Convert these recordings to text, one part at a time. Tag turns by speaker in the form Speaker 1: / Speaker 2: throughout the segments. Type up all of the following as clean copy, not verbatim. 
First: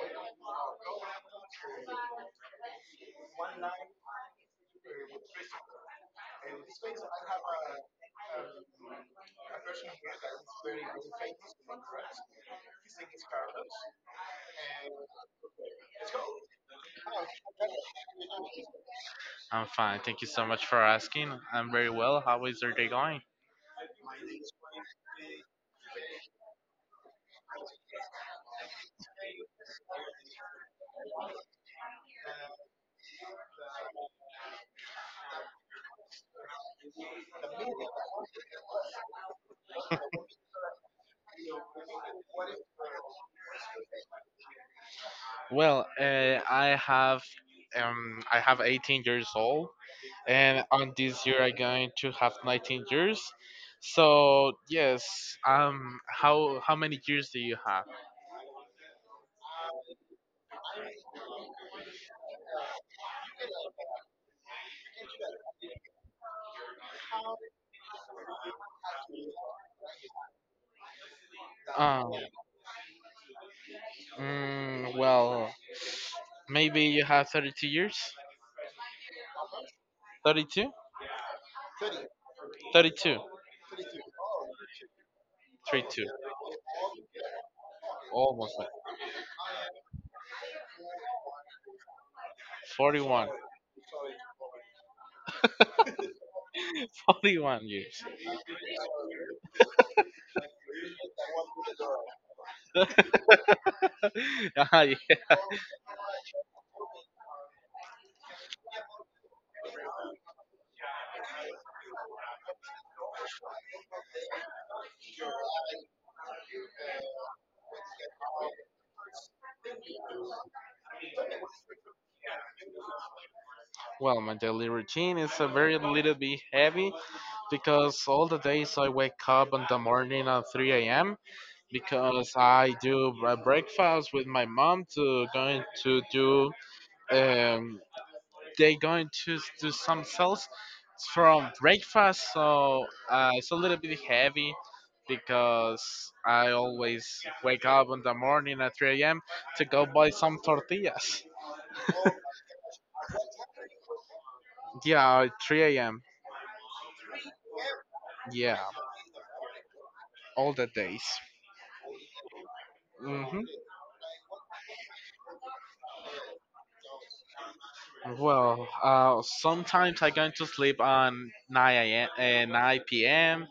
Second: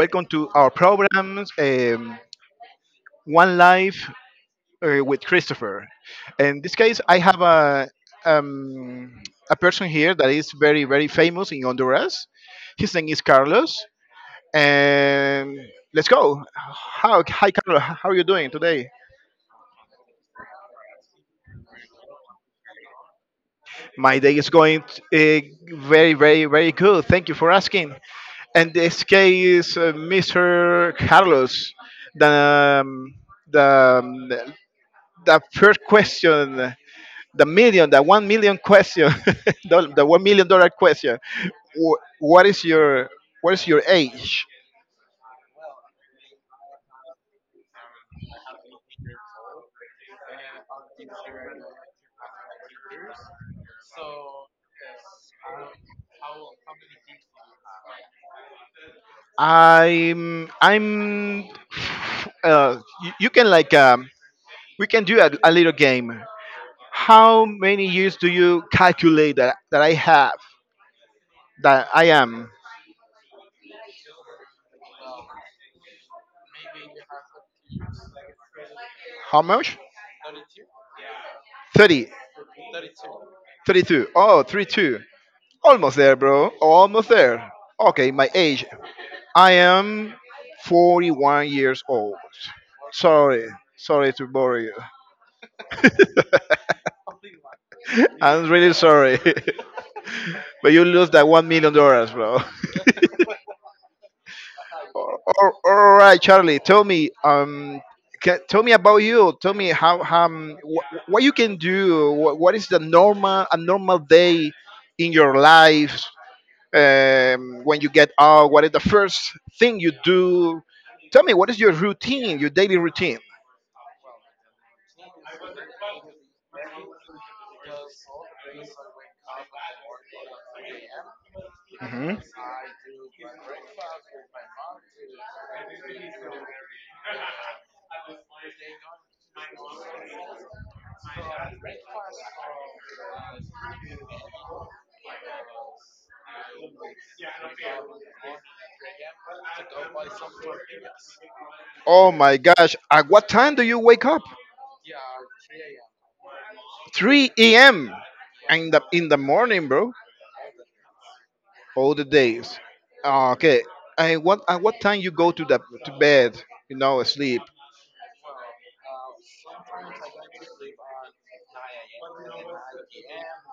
Speaker 1: welcome to our programs, One Life with Christopher. In this case, I have um, a person here that is very famous in Honduras. His name is Carlos, and let's go. Hi, Carlos. How are you doing today?
Speaker 2: I'm fine. Thank you so much for asking. I'm very well. How is your day going?
Speaker 1: My day is going uh, very good. Thank you for asking. And this case, Mr. Carlos, the um, the um, the first question, the 1 million question, the $1 million question. Wh- what is your age?
Speaker 2: Well, I have 18 years old, and on this year I'm going to have 19 years. So yes, how many years do you have?
Speaker 1: I'm I'm. You can like we can do a little game. How many years do you calculate that I have that I
Speaker 2: Um,
Speaker 1: am?
Speaker 2: well, maybe you have 32 years.
Speaker 1: How much?
Speaker 2: 32,
Speaker 1: 30,
Speaker 2: 32,
Speaker 1: 32. Oh, 32. Almost
Speaker 2: 32,
Speaker 1: there, bro. Almost there. Okay, my
Speaker 2: almost
Speaker 1: age.
Speaker 2: like
Speaker 1: I am 41 years old.
Speaker 2: 41,
Speaker 1: Sorry, sorry to bore you.
Speaker 2: 41 years.
Speaker 1: I'm really sorry, but you lose that $1 million, bro.
Speaker 2: Ah, yeah.
Speaker 1: All right, Charlie. Tell me, ca tell me about you. Tell me how what you can do. What is the normal a normal day in your life? When you get out, what is the first thing you do? Tell me, what is your routine, your daily routine?
Speaker 2: Well, my daily routine is a very little bit heavy because all the days I wake up in the morning at 3 a.m. because I do a breakfast with my mom to going to do um, they going to do some sales from breakfast so it's a little bit heavy because I always wake up in the morning at 3 a.m. to go buy some tortillas.
Speaker 1: Oh my gosh. At what time do you wake up?
Speaker 2: Yeah, at 3 a.m.
Speaker 1: 3 a.m.
Speaker 2: Yeah,
Speaker 1: in the morning, bro.
Speaker 2: all the days.
Speaker 1: All the days. Ah,
Speaker 2: Hmm.
Speaker 1: okay. And what at what time you go to the to bed? You know, sleep.
Speaker 2: Well, sometimes I'm going to sleep on 9 a.m. and 9 p.m.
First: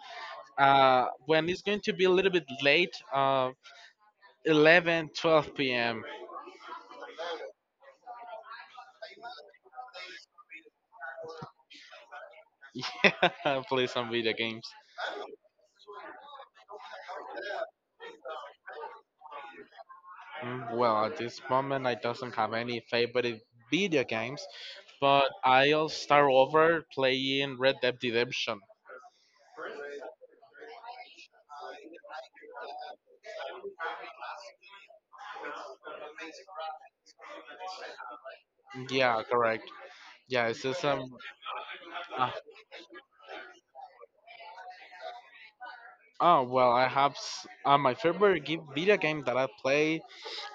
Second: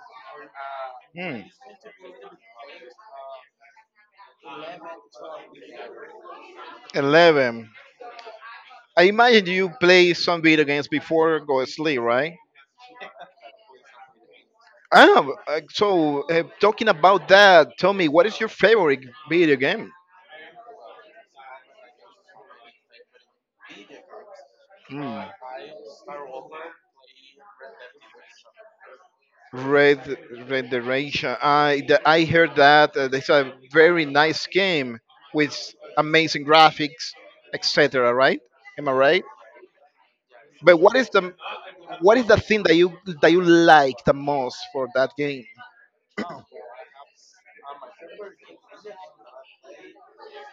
Speaker 1: Hmm.
Speaker 2: When it's going to be a little bit late, 11, 12 p.m.
Speaker 1: 11. I imagine you play some video games before go to sleep, right?
Speaker 2: Yeah, play some video games.
Speaker 1: Ah, talking about that, tell me what is your favorite video game?
Speaker 2: Well, at this moment, I doesn't have any favorite video games,
Speaker 1: Hmm.
Speaker 2: but I'll start over playing Red Dead Redemption.
Speaker 1: Red Renderation. I heard that it's a very nice game with amazing graphics, etc. Right? Am I
Speaker 2: Yeah,
Speaker 1: right?
Speaker 2: correct. Yeah, it's
Speaker 1: But
Speaker 2: just
Speaker 1: what
Speaker 2: um.
Speaker 1: is the
Speaker 2: Uh,
Speaker 1: thing that you like the most for that game?
Speaker 2: oh well, I have my favorite game, video game that I play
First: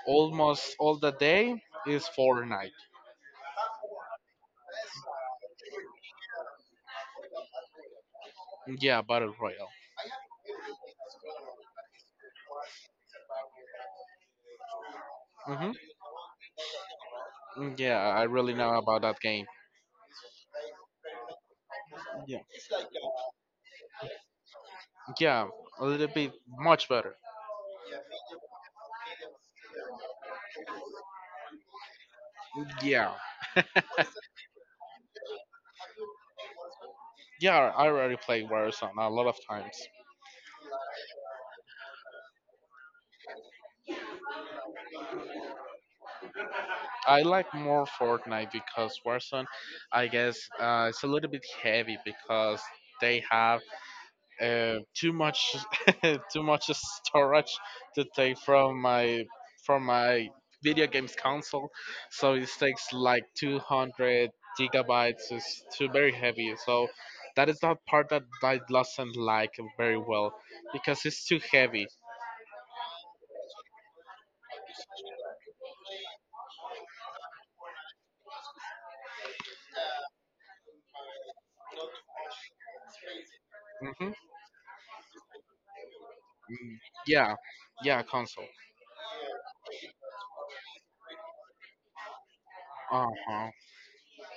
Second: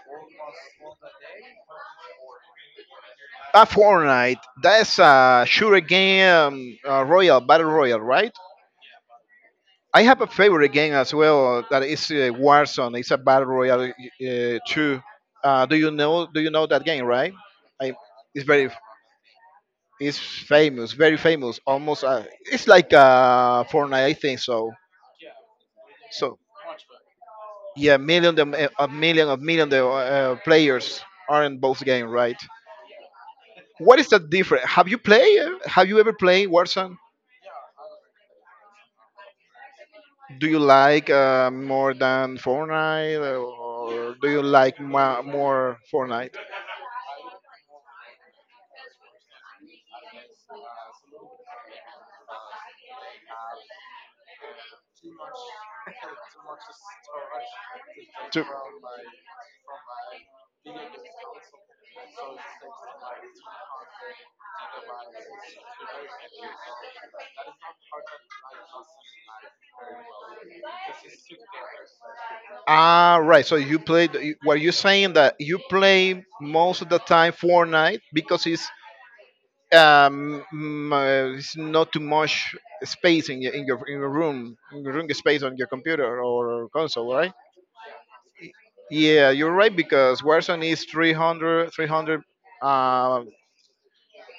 Speaker 2: almost all the day is Fortnite.
Speaker 1: Ah, Fortnite. That's a shooter game, Royal Battle Royale, right?
Speaker 2: Yeah, Battle Royale.
Speaker 1: I have a favorite game as well that is Warzone. It's a battle royale too.
Speaker 2: Hmm.
Speaker 1: Do you know? Do you know that game, right? I,
Speaker 2: Yeah, I
Speaker 1: it's
Speaker 2: really
Speaker 1: very.
Speaker 2: know about that game.
Speaker 1: It's famous, very famous. Almost,
Speaker 2: Yeah,
Speaker 1: it's like Fortnite, I think so.
Speaker 2: yeah, a little bit
Speaker 1: So
Speaker 2: much better.
Speaker 1: yeah, a million of players are in both games, right?
Speaker 2: Yeah,
Speaker 1: What is the difference? Have you played? Have you ever played Warzone?
Speaker 2: yeah, I already played Warzone a lot of times.
Speaker 1: Do you like more than Fortnite, or do you like more Fortnite?
Speaker 2: I like more Fortnite because Warzone, I guess, it's a little bit heavy because they have too much too much storage to take
Speaker 1: To-
Speaker 2: from my video games console, so it takes like 200 gigabytes. It's too very heavy, so that is not part that I doesn't like very well because it's too heavy.
Speaker 1: Ah, right. So you played. Were you saying that you play most of the time Fortnite because um mm, it's not too much space in your in your
Speaker 2: Hmm,
Speaker 1: room space on your computer or console, right?
Speaker 2: yeah, yeah, console.
Speaker 1: Yeah, you're right because Warzone is uh
Speaker 2: Uh-huh.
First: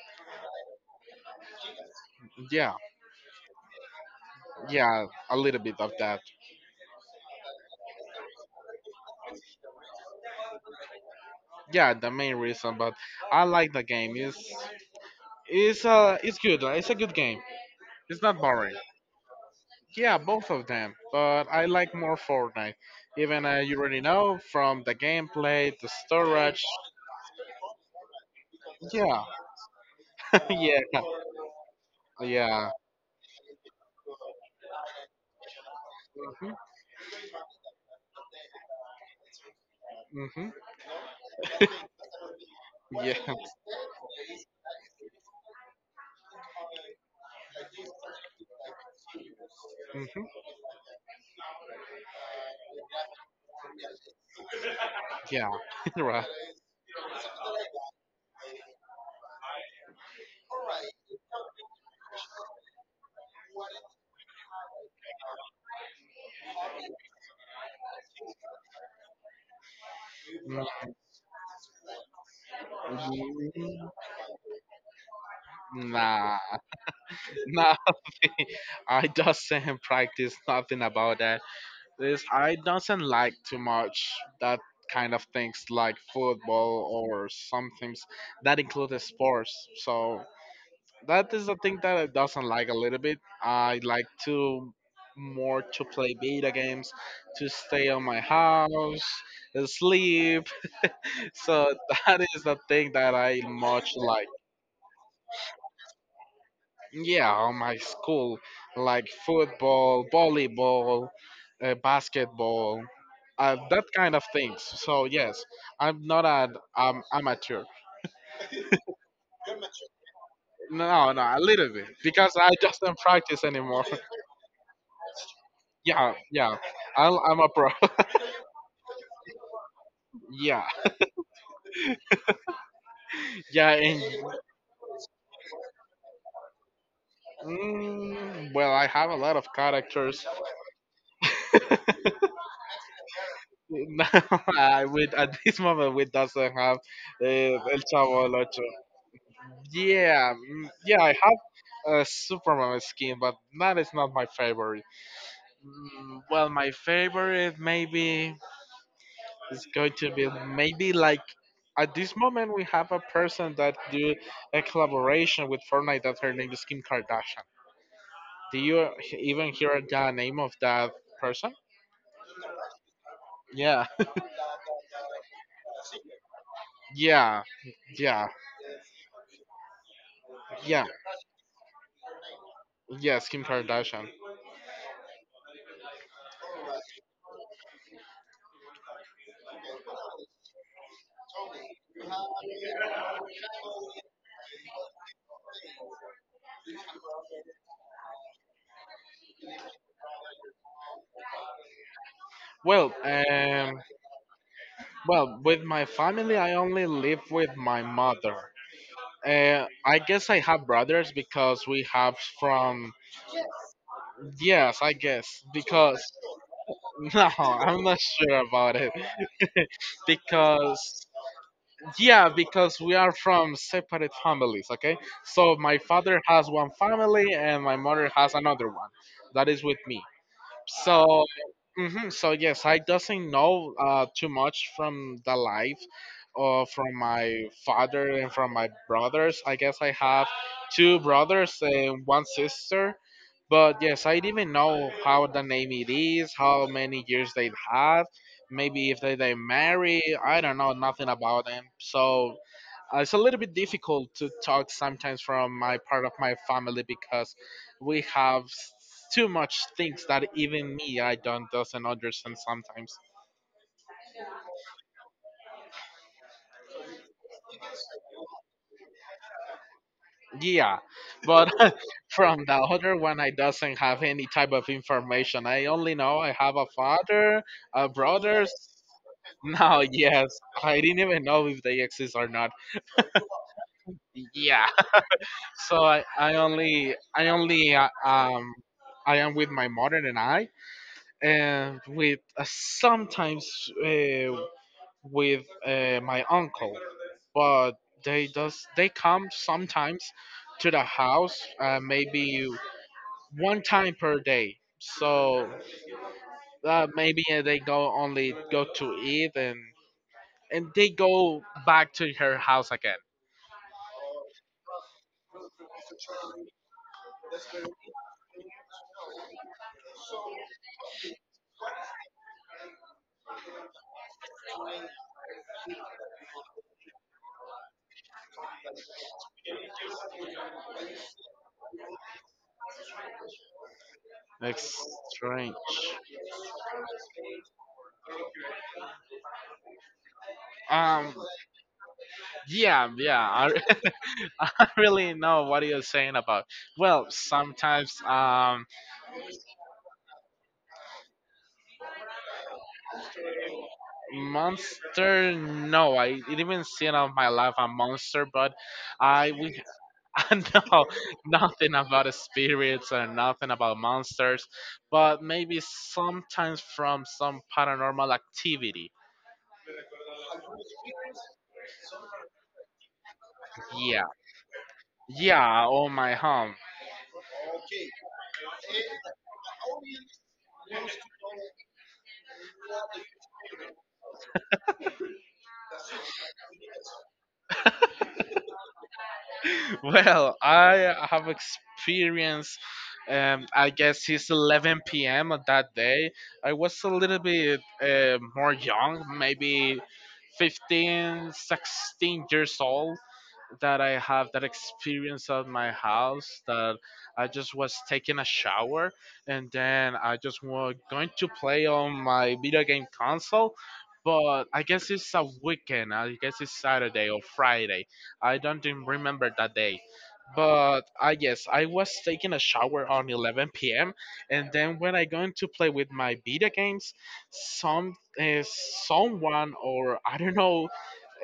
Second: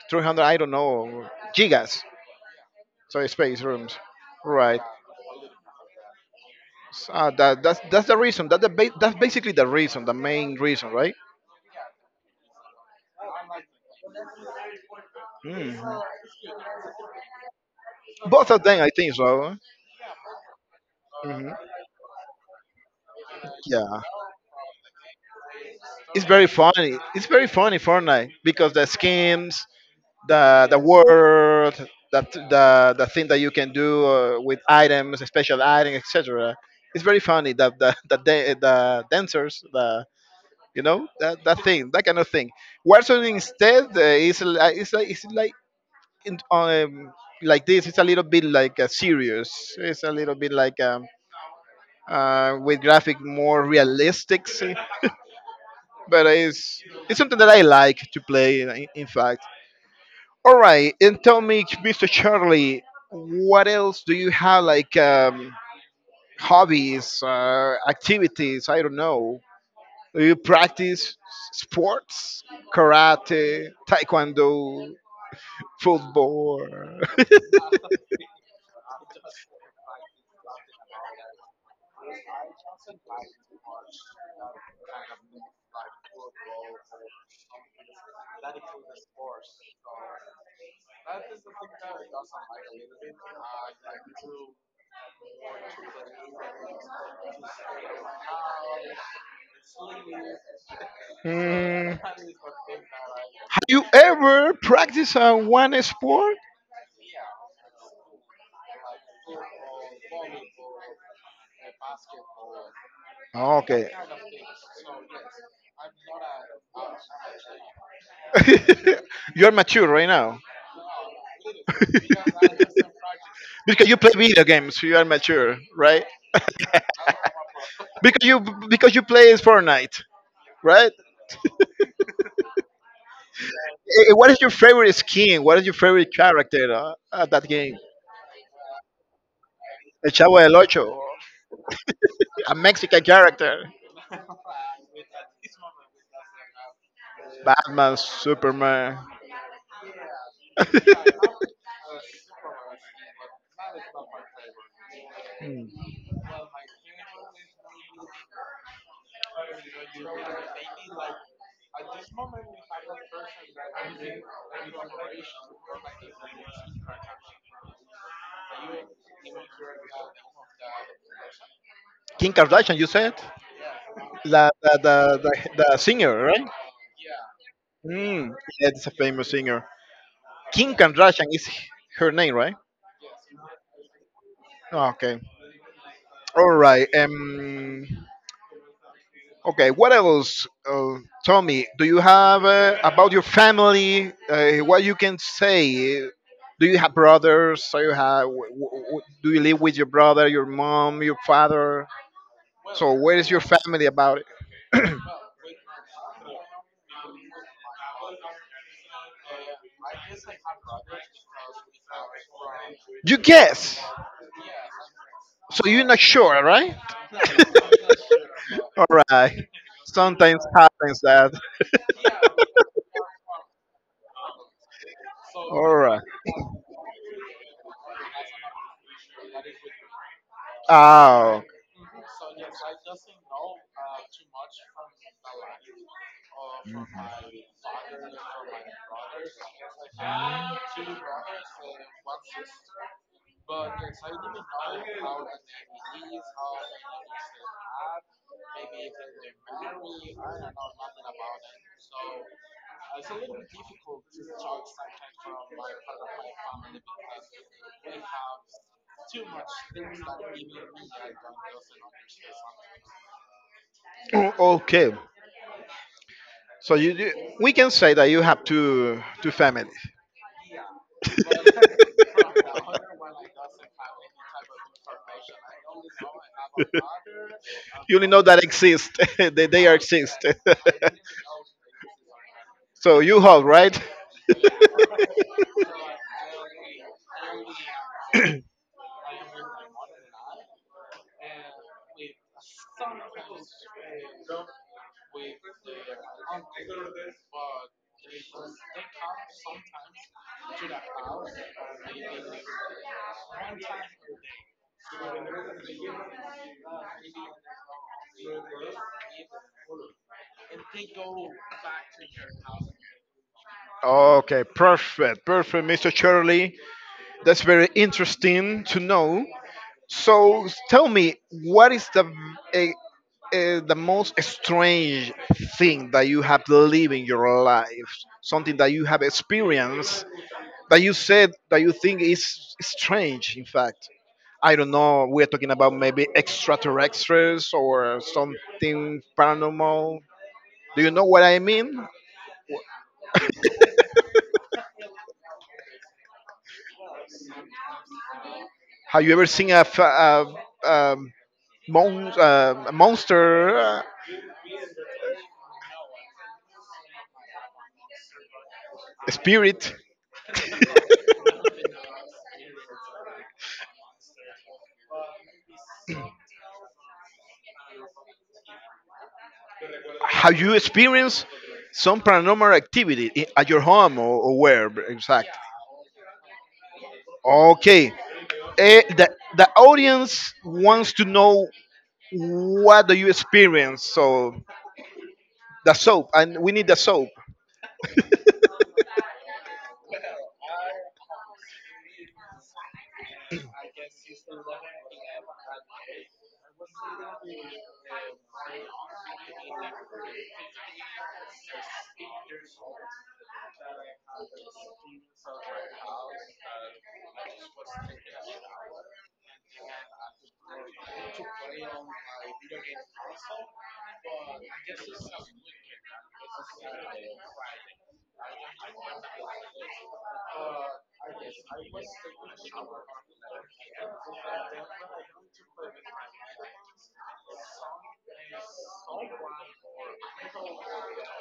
Speaker 1: 300 I don't know gigas.
Speaker 2: Yeah,
Speaker 1: So it's space rooms, right?
Speaker 2: yeah, a little bit of that.
Speaker 1: So, that's that's the reason. That's basically the reason, the main reason, right?
Speaker 2: Yeah, the main reason, but I like the game. It's it's
Speaker 1: Mm.
Speaker 2: uh it's good it's a good game. It's not
Speaker 1: Both of
Speaker 2: boring.
Speaker 1: them, I think so.
Speaker 2: Yeah, both of them, but
Speaker 1: Mhm.
Speaker 2: I like more Fortnite. Even you already
Speaker 1: Yeah,
Speaker 2: know from the gameplay, the
Speaker 1: it's very
Speaker 2: storage.
Speaker 1: funny. It's very funny Fortnite because the
Speaker 2: Yeah,
Speaker 1: schemes, the
Speaker 2: yeah,
Speaker 1: world, that
Speaker 2: yeah.
Speaker 1: the thing that you can do with items, special items, etc. It's very funny that the dancers, the
Speaker 2: Hmm, hmm.
Speaker 1: you know that, that thing, that kind of thing.
Speaker 2: Yeah.
Speaker 1: Warzone instead is like in, um, like this. It's a little bit like serious. It's a
Speaker 2: Hmm.
Speaker 1: little bit like with graphic more realistic,
Speaker 2: Yeah. Right.
Speaker 1: but it's something that I like to play. In fact, all right. And tell me, Mr. Charlie, what else do you have like hobbies, activities? I don't know. Do you
Speaker 2: Mm,
Speaker 1: practice sports, karate, taekwondo,
Speaker 2: Nah,
Speaker 1: football?
Speaker 2: nah. I doesn't practice nothing about that. This I doesn't like too much that kind of things like football or some things that include sports. So that is the thing that I doesn't like a little bit. I like to more to play video games, to stay on my house, sleep. So
Speaker 1: Hmm. Have
Speaker 2: that is the thing that I
Speaker 1: you
Speaker 2: much like.
Speaker 1: ever practiced one sport?
Speaker 2: Yeah, on my school, like football, volleyball, basketball,
Speaker 1: Oh,
Speaker 2: that
Speaker 1: okay,
Speaker 2: kind of things. So yes, I'm not an amateur.
Speaker 1: you're mature right now.
Speaker 2: No, no, a little bit because I just don't practice anymore.
Speaker 1: because you play video games, you are mature, right?
Speaker 2: Yeah, yeah, I'm a pro.
Speaker 1: Because you because you play Fortnite,
Speaker 2: Yeah,
Speaker 1: right?
Speaker 2: yeah, and
Speaker 1: What is your favorite skin? What is your favorite character at that game?
Speaker 2: well, I have a lot of
Speaker 1: El
Speaker 2: characters.
Speaker 1: Chavo del Ocho, a Mexican character,
Speaker 2: No, I with at this moment we doesn't have El
Speaker 1: Batman,
Speaker 2: Chavo del Ocho.
Speaker 1: Superman,
Speaker 2: Yeah, yeah, I have a Superman skin, but that is not my favorite. Well, my favorite maybe is going to be maybe like at this moment we have a person that do a collaboration with Fortnite that her name is Kim Kardashian. Do you even hear the name of that person?
Speaker 1: Kim Kardashian. You said
Speaker 2: Yeah,
Speaker 1: the the the, the singer, right?
Speaker 2: yeah, yeah,
Speaker 1: Mm, yeah, it's a famous singer. Kim
Speaker 2: yeah.
Speaker 1: Kardashian is her name, right?
Speaker 2: Yes, Kim Kardashian.
Speaker 1: Oh, okay. All right. Okay, what else, Tommy? Do you have about your family? What you can say? Do you have brothers? So you have? Do you live with your brother, your mom, your father?
Speaker 2: Well,
Speaker 1: So where is your
Speaker 2: um,
Speaker 1: family about it?
Speaker 2: well, with my family, I only live with my mother. I guess I have brothers because we have from.
Speaker 1: You guess.
Speaker 2: Yes, I guess
Speaker 1: So you're not
Speaker 2: because
Speaker 1: sure, right?
Speaker 2: no, I'm not sure about
Speaker 1: All
Speaker 2: it
Speaker 1: right. Sometimes happens
Speaker 2: because
Speaker 1: that.
Speaker 2: yeah, because we are from separate families, okay? So
Speaker 1: All
Speaker 2: my
Speaker 1: right.
Speaker 2: father has one family and my mother has another one. That is with me. So,
Speaker 1: Oh,
Speaker 2: mhm, so yes, I doesn't know too much from the life from my father and from my brothers. I guess I have two brothers and one sister. But yes, I didn't know how the name it is, how many years they have, maybe if they marry. I don't know nothing about them. So it's a little bit difficult to talk sometimes from my part of my family because we have too much things that even me I don't doesn't understand sometimes.
Speaker 1: okay. You we can say that you have two families.
Speaker 2: Yeah, but from the other one I doesn't have any type of information. I only know I have a father, a
Speaker 1: You only know that
Speaker 2: brothers.
Speaker 1: exist. They are
Speaker 2: Now
Speaker 1: exist.
Speaker 2: yes, I didn't even know if they exist or not.
Speaker 1: So you hold right.
Speaker 2: Yeah, so I only I am with my mother and I and with sometimes uh, with my uncle but they come sometimes to the house maybe one time per day so maybe they go only go to eat and they go back to her house again.
Speaker 1: Okay, perfect, perfect, Mr. Shirley. That's very interesting to know. So tell me, what is the most strange thing that you have lived in your life, something that you have experienced that you said that you think is strange, in fact. I don't
Speaker 2: That's
Speaker 1: know, we're
Speaker 2: strange.
Speaker 1: talking about maybe extraterrestrials or something paranormal. Do you know
Speaker 2: um
Speaker 1: what I mean?
Speaker 2: yeah, yeah, I really know what you're saying about. Well, sometimes
Speaker 1: Have you ever seen a, f- a mon- a monster,
Speaker 2: monster? No, I didn't even see of my life a monster, but
Speaker 1: a
Speaker 2: I we
Speaker 1: spirit?
Speaker 2: I know nothing about spirits and nothing about monsters, but maybe sometimes from some paranormal activity.
Speaker 1: Have you experienced some paranormal activity at your home,
Speaker 2: Yeah,
Speaker 1: or where exactly?
Speaker 2: yeah, on my home.
Speaker 1: Okay. Eh, the, the audience wants to know what do you experience. So the soap, and we need the soap.
Speaker 2: Well, I have experienced. I guess it's 11 p.m. on that day. I was a little bit more young, maybe 15, 16 years old that I have that experience at my house that I just was taking a shower and then I just was going to play on my video game console. But I guess it's a weekend. I guess it's Saturday or Friday. I don't even remember that day. But I guess I was taking a shower on 11 p.m. and then when I going to play with my video games, some uh, someone or I don't know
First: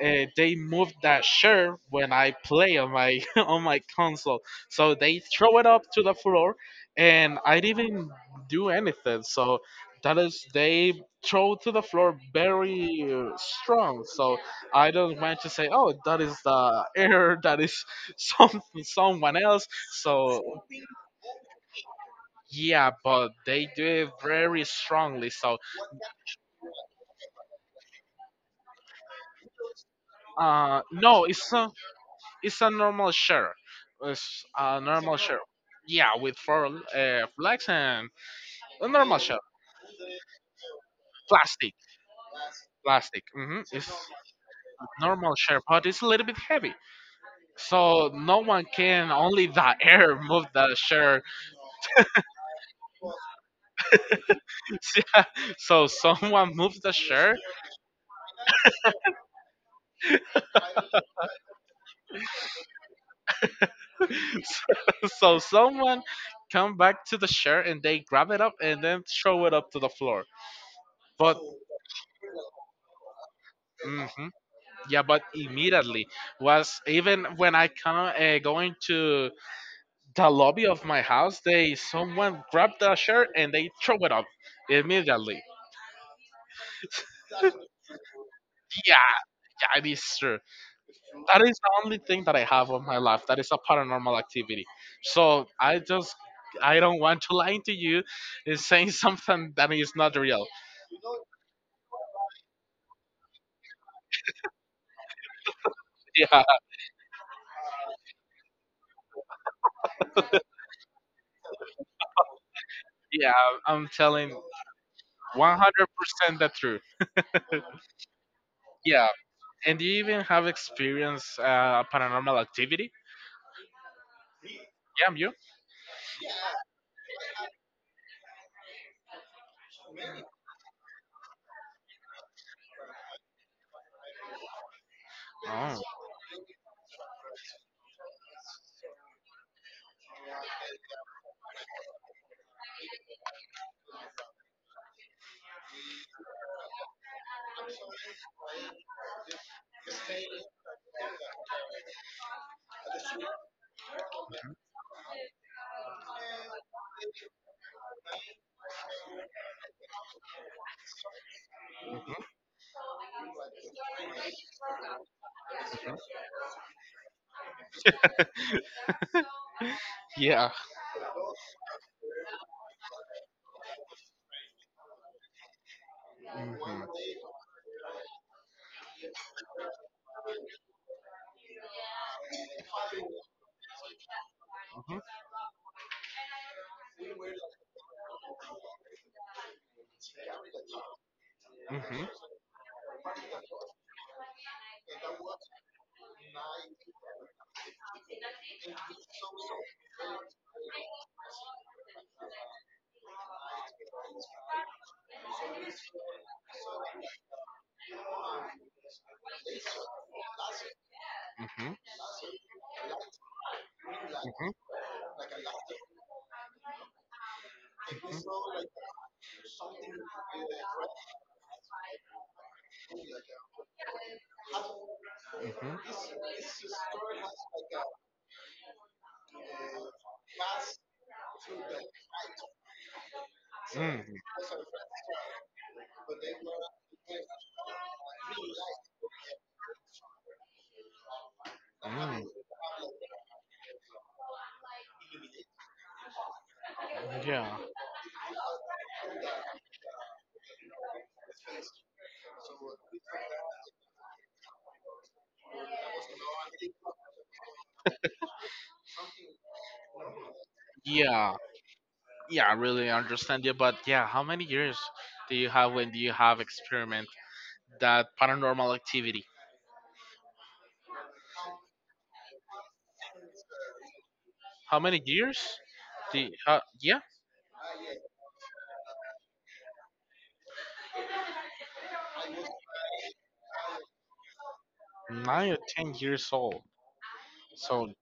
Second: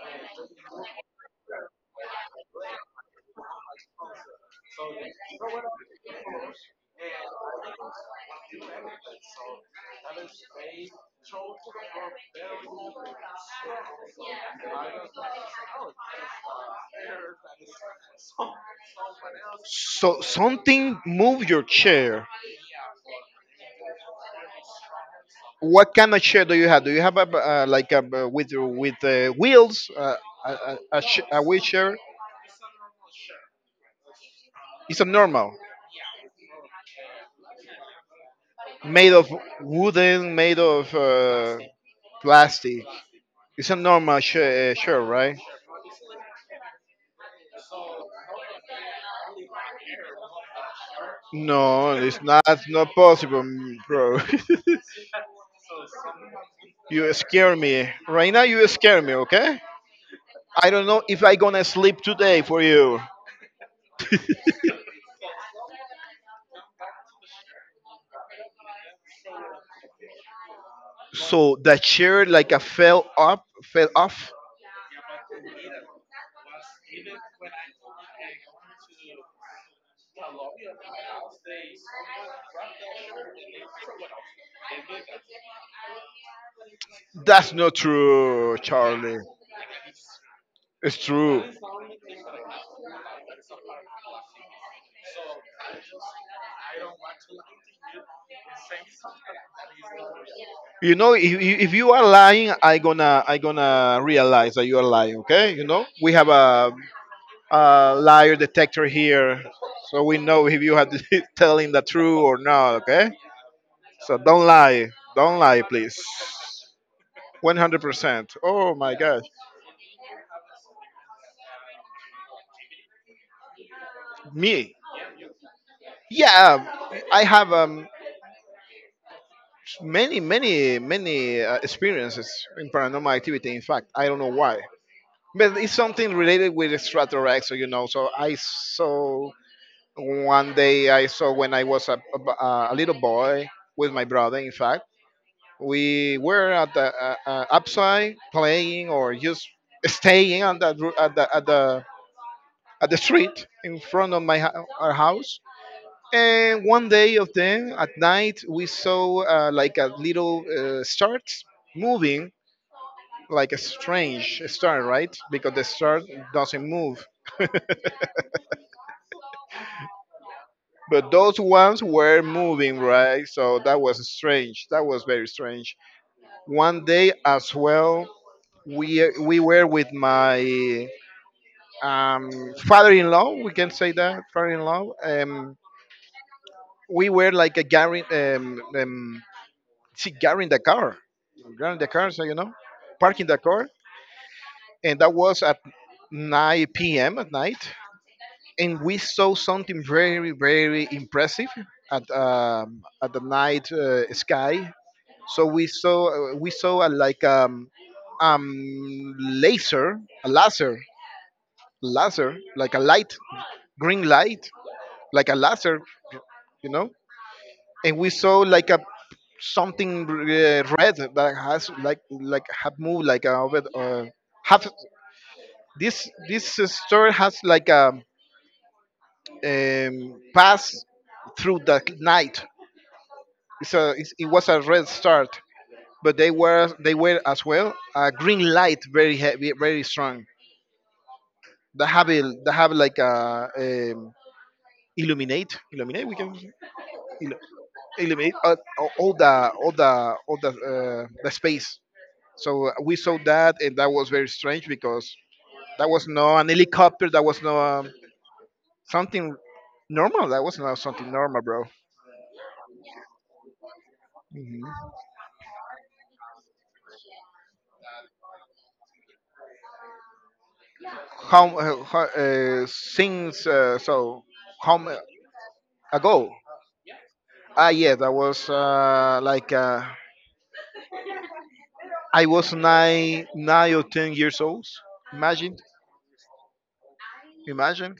Speaker 2: they moved that shirt when I play on my on my console. So they throw it up to the floor, and I didn't do anything. So that is they throw to the floor very strong. So I don't want to say, oh, that is the error. That is someone else.
Speaker 1: So
Speaker 2: So
Speaker 1: something move your chair.
Speaker 2: yeah, but they do it very strongly. So
Speaker 1: What kind of chair do you have? Do you have a like a with wheels?
Speaker 2: no,
Speaker 1: A
Speaker 2: it's not.
Speaker 1: wheelchair?
Speaker 2: It's a normal shirt. It's a
Speaker 1: It's a
Speaker 2: normal shirt.
Speaker 1: normal,
Speaker 2: Yeah, with four flags and a
Speaker 1: made
Speaker 2: normal
Speaker 1: of
Speaker 2: shirt.
Speaker 1: wooden, made of
Speaker 2: Plastic,
Speaker 1: plastic.
Speaker 2: plastic.
Speaker 1: It's a
Speaker 2: It's
Speaker 1: normal share, share,
Speaker 2: normal
Speaker 1: right?
Speaker 2: shirt, but it's a little bit heavy. So no one can, only the air move the shirt.
Speaker 1: No, it's not. Not possible, mm, bro.
Speaker 2: So someone moves the
Speaker 1: You
Speaker 2: shirt.
Speaker 1: scare me. Right now, you scare me. Okay. I don't know if I gonna sleep today for you.
Speaker 2: So someone come back to the shirt and they grab it up and then throw it up to the floor. But
Speaker 1: So that chair like a fell up, fell
Speaker 2: mhm,
Speaker 1: off.
Speaker 2: yeah, but immediately was even when I come going to the lobby of my house, they someone grabbed the shirt and they throw it up immediately.
Speaker 1: That's not true,
Speaker 2: Yeah,
Speaker 1: Charlie.
Speaker 2: yeah, it is true.
Speaker 1: It's
Speaker 2: That
Speaker 1: true.
Speaker 2: is the only thing that I have of my life. That is a paranormal activity. So I just, I don't want to lie to you, and saying something that is not real.
Speaker 1: You know, if you are lying, I gonna realize that you are lying. Okay, you know, we have
Speaker 2: Yeah,
Speaker 1: a liar detector here, so we know if you are telling the truth or not. Okay,
Speaker 2: yeah, I'm
Speaker 1: so
Speaker 2: telling
Speaker 1: don't lie, please.
Speaker 2: 100% the truth.
Speaker 1: 100%. Oh my
Speaker 2: Yeah,
Speaker 1: God,
Speaker 2: and do you even have experience paranormal activity?
Speaker 1: me?
Speaker 2: Yeah, you.
Speaker 1: Yeah, I have many experiences in paranormal activity. In fact, I don't know why, but it's
Speaker 2: Oh,
Speaker 1: something related with extraterrestrial, you know. So I saw one day I saw when I was a little boy with my brother. In fact we were at the upside playing or just staying on at the at the street in front of our house. And one day of them at night we saw like a little start moving like a strange star, right? Because the star doesn't move.
Speaker 2: yeah.
Speaker 1: But those ones were moving, right? So that was strange. That was very strange. One
Speaker 2: Mhm.
Speaker 1: day as well, we were with my father-in-law. We can say that father-in-law.
Speaker 2: Mhm.
Speaker 1: We were like a guaranteed, she
Speaker 2: Mhm.
Speaker 1: guaranteed the
Speaker 2: Mhm.
Speaker 1: car, so you know, parking the car, and that was at 9 p.m. at night, and we saw something very, very impressive at the night sky. So we saw like laser, a laser,
Speaker 2: Mhm.
Speaker 1: laser, like a light, green
Speaker 2: Mhm.
Speaker 1: light, like a laser, you know, and we
Speaker 2: Mhm.
Speaker 1: saw like a something red that has like have moved like a over have this store has like a pass through the night.
Speaker 2: Mm.
Speaker 1: It was a red start, but they were as well a green light, very heavy, very strong. They have like a illuminate, illuminate. We can illu-
Speaker 2: Yeah.
Speaker 1: illuminate all the the space. So we saw that, and that was very strange because that was not an helicopter. That was not something normal. That was not something
Speaker 2: Yeah.
Speaker 1: normal, bro.
Speaker 2: Yeah, I really understand you, but yeah, how many years
Speaker 1: Hmm
Speaker 2: do you have when do you have experiment that paranormal activity?
Speaker 1: How, since so how
Speaker 2: How
Speaker 1: m-
Speaker 2: many years?
Speaker 1: ago?
Speaker 2: The yeah.
Speaker 1: Ah, yeah, that was I was 9 or 10 years old.
Speaker 2: nine or
Speaker 1: Imagine,
Speaker 2: ten years old. So
Speaker 1: imagine.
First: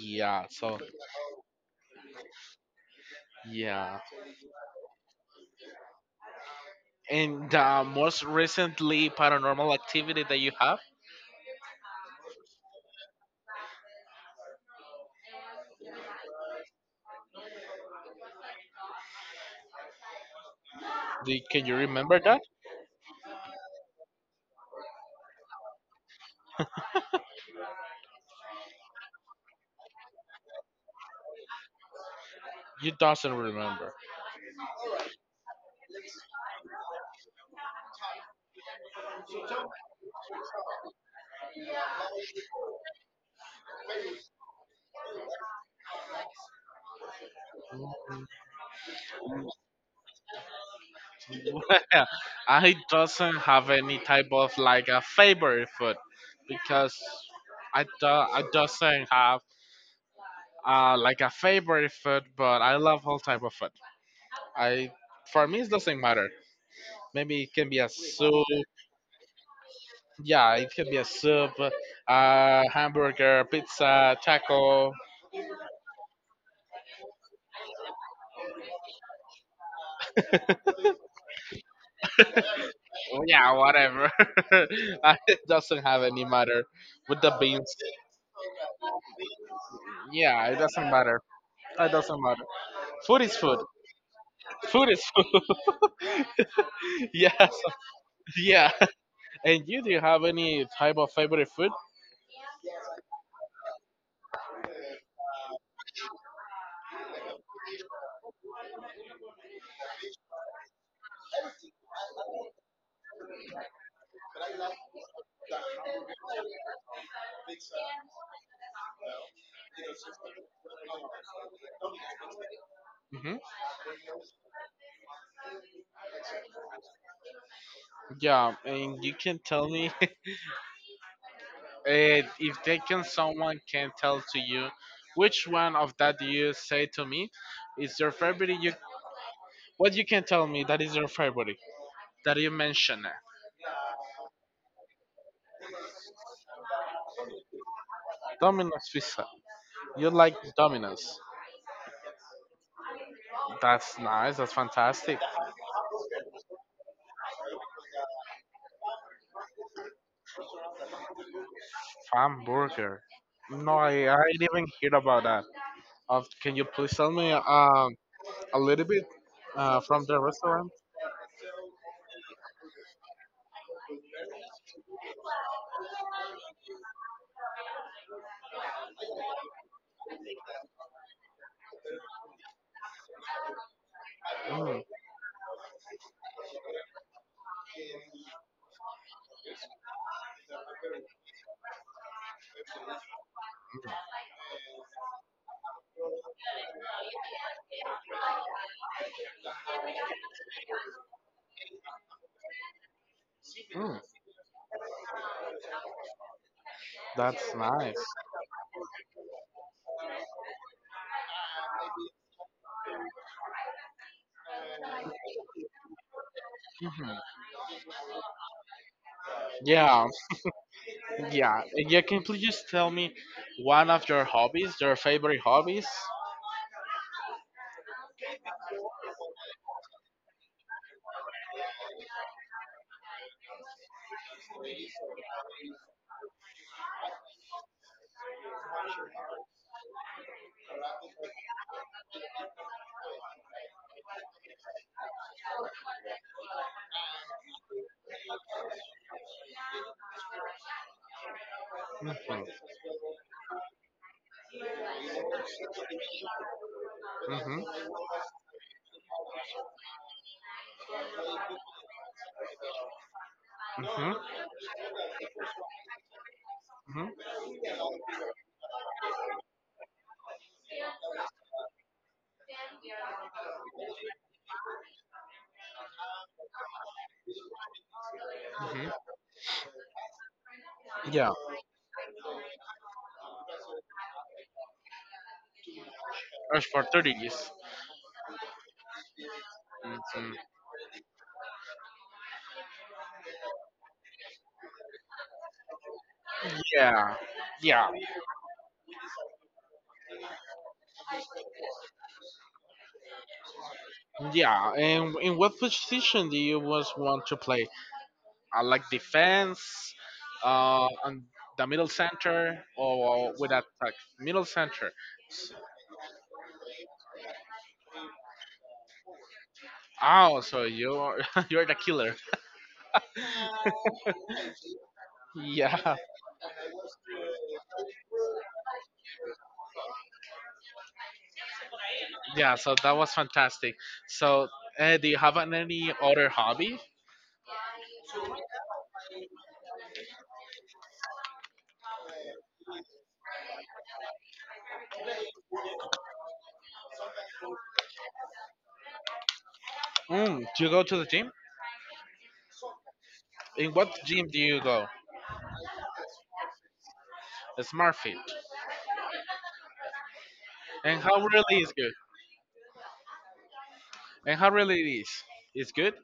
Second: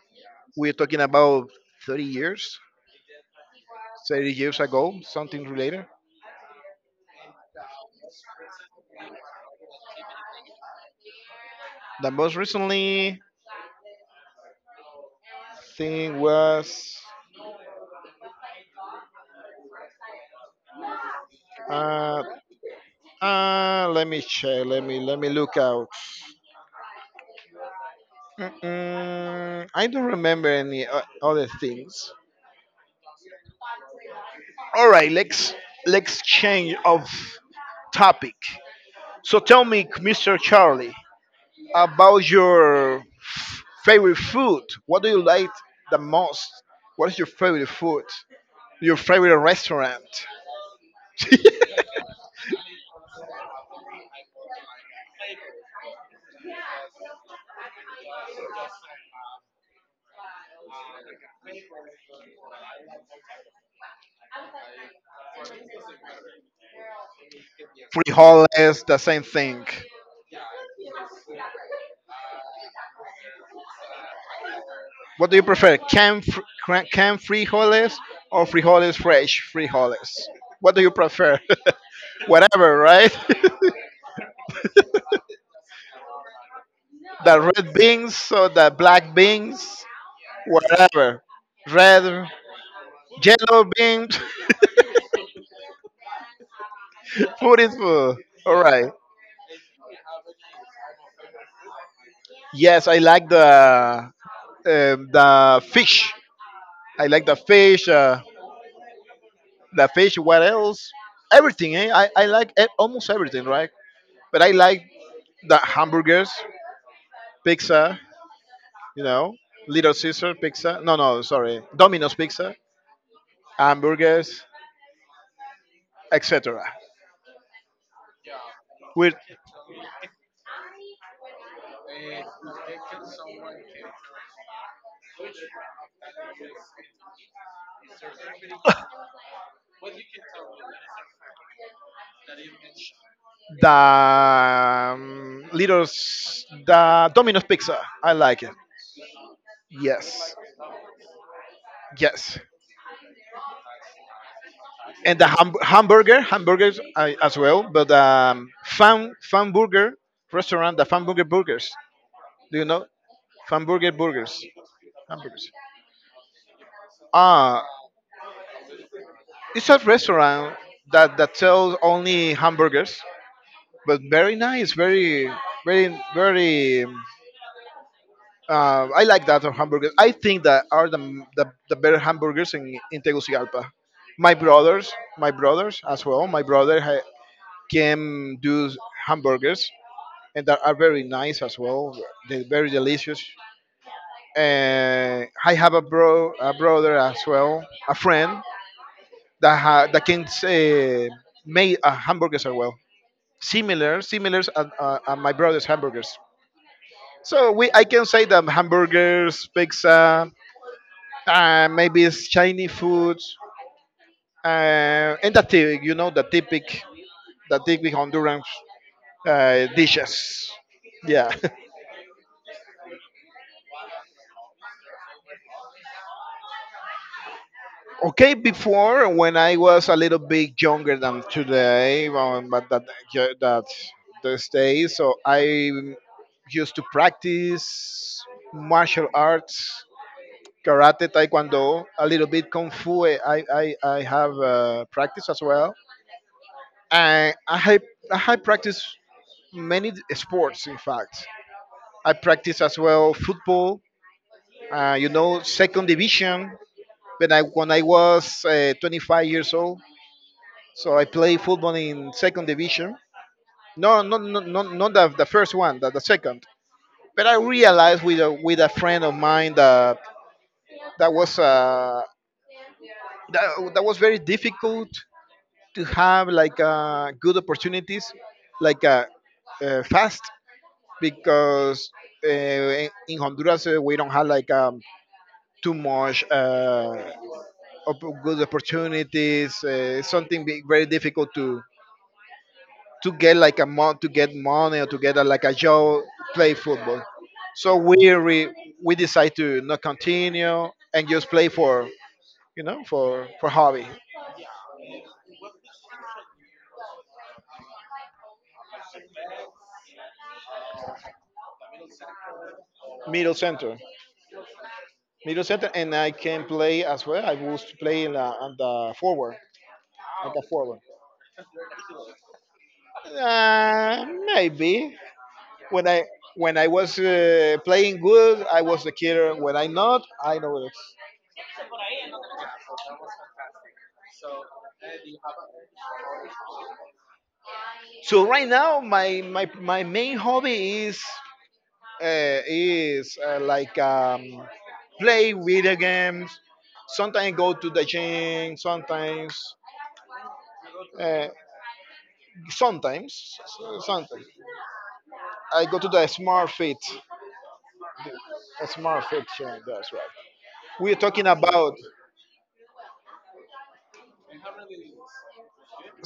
Speaker 2: yeah,
Speaker 1: We're
Speaker 2: so
Speaker 1: talking about 30 years,
Speaker 2: yeah.
Speaker 1: 30 years ago, something related.
Speaker 2: And the most recently paranormal activity that you have,
Speaker 1: The most recently thing was.
Speaker 2: can you remember
Speaker 1: Uh,
Speaker 2: that?
Speaker 1: Uh, let me check. Let me look out. Mm-mm, I don't remember any other things.
Speaker 2: You doesn't remember.
Speaker 1: All right, let's change of topic. So tell me, Mr. Charlie, about your favorite food. What do you like the most? What is your favorite food? Your favorite restaurant?
Speaker 2: I doesn't have any type of like a favorite food because I doesn't have like a favorite food, but I love all type of food. I For me it doesn't matter. Maybe it can be a soup.
Speaker 1: Frijoles, the same thing.
Speaker 2: Yeah, it could be a soup, hamburger, pizza, taco. Oh,
Speaker 1: What do you prefer, canned frijoles or frijoles fresh frijoles? What do you prefer? Whatever, right?
Speaker 2: yeah, whatever. It doesn't have any matter with the
Speaker 1: The red
Speaker 2: beans.
Speaker 1: beans or the black beans,
Speaker 2: Yeah, it doesn't matter.
Speaker 1: whatever.
Speaker 2: It doesn't
Speaker 1: Red,
Speaker 2: matter. Food is food.
Speaker 1: yellow beans,
Speaker 2: Food is food. Yes.
Speaker 1: food is food. All
Speaker 2: Yeah.
Speaker 1: right.
Speaker 2: And you, do you have any type of favorite food?
Speaker 1: Yes, I like the fish. I like the fish. The fish. What else? Everything. Eh? I like almost everything, right? But I like the hamburgers, pizza, you know, Little Caesar pizza. No, no, sorry, Domino's pizza,
Speaker 2: Hmm.
Speaker 1: hamburgers, etc.
Speaker 2: Yeah, and you
Speaker 1: With
Speaker 2: can tell me if they can, someone can tell to you which one of that you say to me is your favorite. You What you can tell me that is your favorite that you mentioned?
Speaker 1: the Domino's pizza, I like it.
Speaker 2: Domino's pizza. You like
Speaker 1: Yes,
Speaker 2: Domino's.
Speaker 1: yes,
Speaker 2: That's nice. That's fantastic.
Speaker 1: and the hamburger, hamburgers I, as well. But um, fan burger restaurant, the fan burger burgers.
Speaker 2: Fan
Speaker 1: Do you know
Speaker 2: burger.
Speaker 1: fan
Speaker 2: No,
Speaker 1: burger
Speaker 2: I
Speaker 1: burgers?
Speaker 2: didn't even hear about that.
Speaker 1: Hamburgers.
Speaker 2: Of, can you please tell me
Speaker 1: Ah.
Speaker 2: a little bit
Speaker 1: It's a
Speaker 2: from the
Speaker 1: restaurant
Speaker 2: restaurant?
Speaker 1: that sells only hamburgers, but very nice, very. I like that of hamburgers. I think that are the better hamburgers in Tegucigalpa.
Speaker 2: Mm.
Speaker 1: My brothers as well. My brother can do hamburgers, and that are very nice as well. They're very delicious. And I have a brother as well, a friend that that can say, make a hamburgers as well
Speaker 2: Mm.
Speaker 1: similar, similar as my brother's hamburgers.
Speaker 2: That's
Speaker 1: So I
Speaker 2: nice.
Speaker 1: can say that hamburgers, pizza, maybe it's Chinese food, and the typical, you know, the typic Honduran
Speaker 2: Yeah,
Speaker 1: dishes. Yeah.
Speaker 2: yeah, and yeah. Can you please just tell me one of your hobbies, your favorite hobbies?
Speaker 1: Okay, before when I was a little bit younger than today, but that, those days, so I used to practice martial arts, karate, taekwondo, a little bit kung fu. I have practice as well, and I have practiced many sports. In fact, I
Speaker 2: Mhm,
Speaker 1: practice as well football. You know, second division. When I
Speaker 2: mhm,
Speaker 1: when I was 25 years old, so I play football in second division. No,
Speaker 2: mhm,
Speaker 1: no, no, no, not the first one, the second.
Speaker 2: mhm,
Speaker 1: But I realized with with a friend of mine that was uh, that, that was very difficult to have like good opportunities, like
Speaker 2: mhm.
Speaker 1: fast,
Speaker 2: Yeah,
Speaker 1: because in Honduras we don't have like too much
Speaker 2: as for 30 thirties.
Speaker 1: good opportunities.
Speaker 2: Mhm.
Speaker 1: Something be very difficult to get like a mo- to get money or to get like a job play football.
Speaker 2: Yeah,
Speaker 1: So
Speaker 2: yeah,
Speaker 1: we decide to not continue and just play for you know for hobby.
Speaker 2: yeah. And in what position do you was want to play? I like defense, and the middle center, or
Speaker 1: Middle
Speaker 2: with
Speaker 1: center.
Speaker 2: attack, middle center.
Speaker 1: Middle center, and I can play as well. I was playing on the forward, on
Speaker 2: Oh,
Speaker 1: the
Speaker 2: so
Speaker 1: forward.
Speaker 2: you're the killer.
Speaker 1: Uh, Maybe when
Speaker 2: Yeah.
Speaker 1: I was playing good, I was the killer. When I not, I know this.
Speaker 2: Yeah, so that was fantastic. So, do you have any other hobby?
Speaker 1: So right now, my main hobby is like play video games. Sometimes go to the gym.
Speaker 2: Do you go to the
Speaker 1: Uh,
Speaker 2: gym?
Speaker 1: sometimes,
Speaker 2: In what
Speaker 1: sometimes
Speaker 2: gym do you go?
Speaker 1: I go to the Smart Fit.
Speaker 2: SmartFit.
Speaker 1: It's more fiction, that's right. We're
Speaker 2: And how
Speaker 1: talking
Speaker 2: really is
Speaker 1: about
Speaker 2: good? And how really it is? It's good.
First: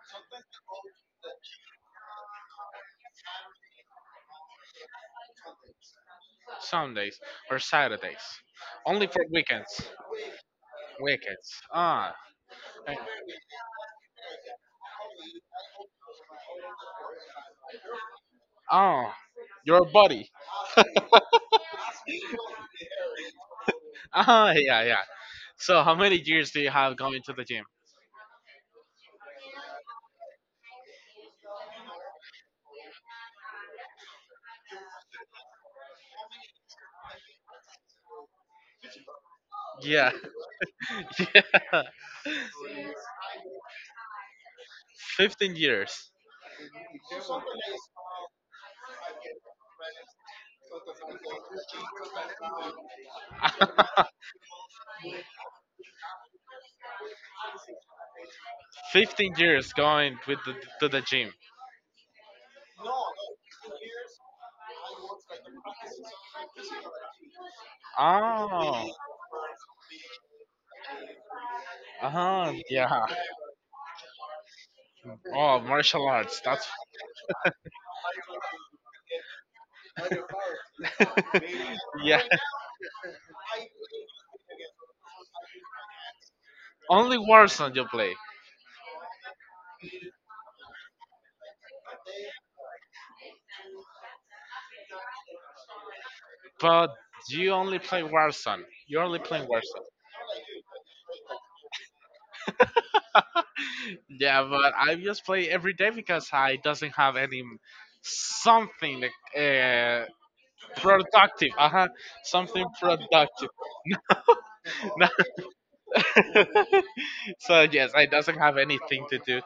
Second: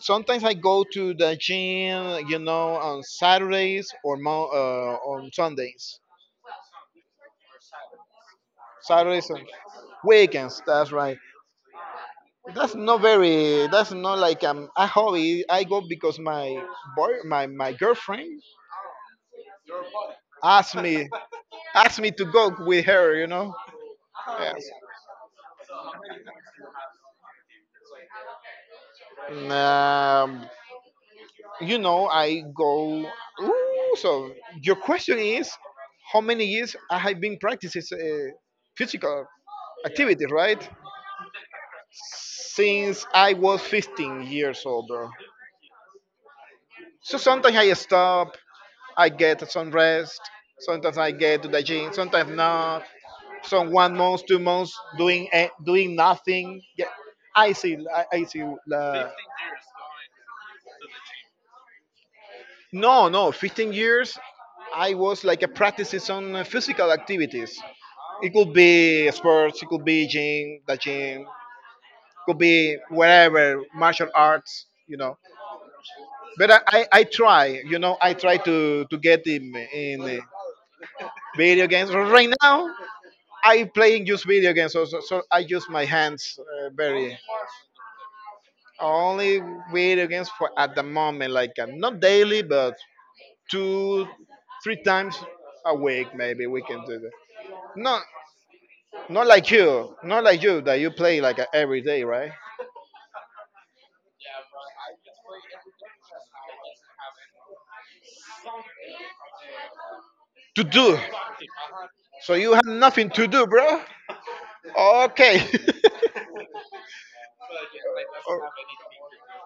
Speaker 1: sometimes I go to the gym, you know, on Saturdays or on Sundays.
Speaker 2: Sundays or Saturdays. Only for
Speaker 1: Saturdays and
Speaker 2: weekends.
Speaker 1: weekends, that's right.
Speaker 2: Weekends. Ah. and-
Speaker 1: That's not like a hobby. I go because my girlfriend
Speaker 2: Oh, your body.
Speaker 1: asked me, asked me to go with her, you know.
Speaker 2: Ah,
Speaker 1: Yes.
Speaker 2: yeah, yeah. So, how many years do you have going to the gym?
Speaker 1: Um, you know, I go. Ooh, so your question is, how many years I have been practicing physical
Speaker 2: Yeah.
Speaker 1: activity, right?
Speaker 2: Yeah.
Speaker 1: Since I was 15 years old, bro.
Speaker 2: 15 years.
Speaker 1: So sometimes I stop. I get some rest. Sometimes I get to the gym. Sometimes not. Some one month, 2 months doing doing nothing. Yeah, I see. I see. Uh,
Speaker 2: 15 years going to the gym.
Speaker 1: No, no, 15 years I was like a practice on physical activities. It could
Speaker 2: Oh,
Speaker 1: be sports, it could be the gym, could
Speaker 2: uh-huh,
Speaker 1: be
Speaker 2: yeah.
Speaker 1: wherever, martial arts, you know.
Speaker 2: Oh, martial arts.
Speaker 1: But
Speaker 2: That's
Speaker 1: I try, you know, I try to get in video games.
Speaker 2: yeah.
Speaker 1: Right now, I playing just video games, so, so I use my hands
Speaker 2: Only
Speaker 1: very.
Speaker 2: Warzone you play,
Speaker 1: Only video games for at the moment, like not daily, but two, three times a week, maybe we can
Speaker 2: but
Speaker 1: do that.
Speaker 2: you only play
Speaker 1: Not
Speaker 2: Warzone. You only
Speaker 1: not
Speaker 2: play
Speaker 1: like
Speaker 2: Warzone.
Speaker 1: you, not like you that you play like every day, right?
Speaker 2: Yeah, but I just play every day because I doesn't have any something uh,
Speaker 1: To do.
Speaker 2: productive. Uh huh.
Speaker 1: So you have
Speaker 2: Something
Speaker 1: nothing to do,
Speaker 2: productive.
Speaker 1: bro.
Speaker 2: No.
Speaker 1: Okay.
Speaker 2: So yes, it doesn't
Speaker 1: Oh,
Speaker 2: have anything to do.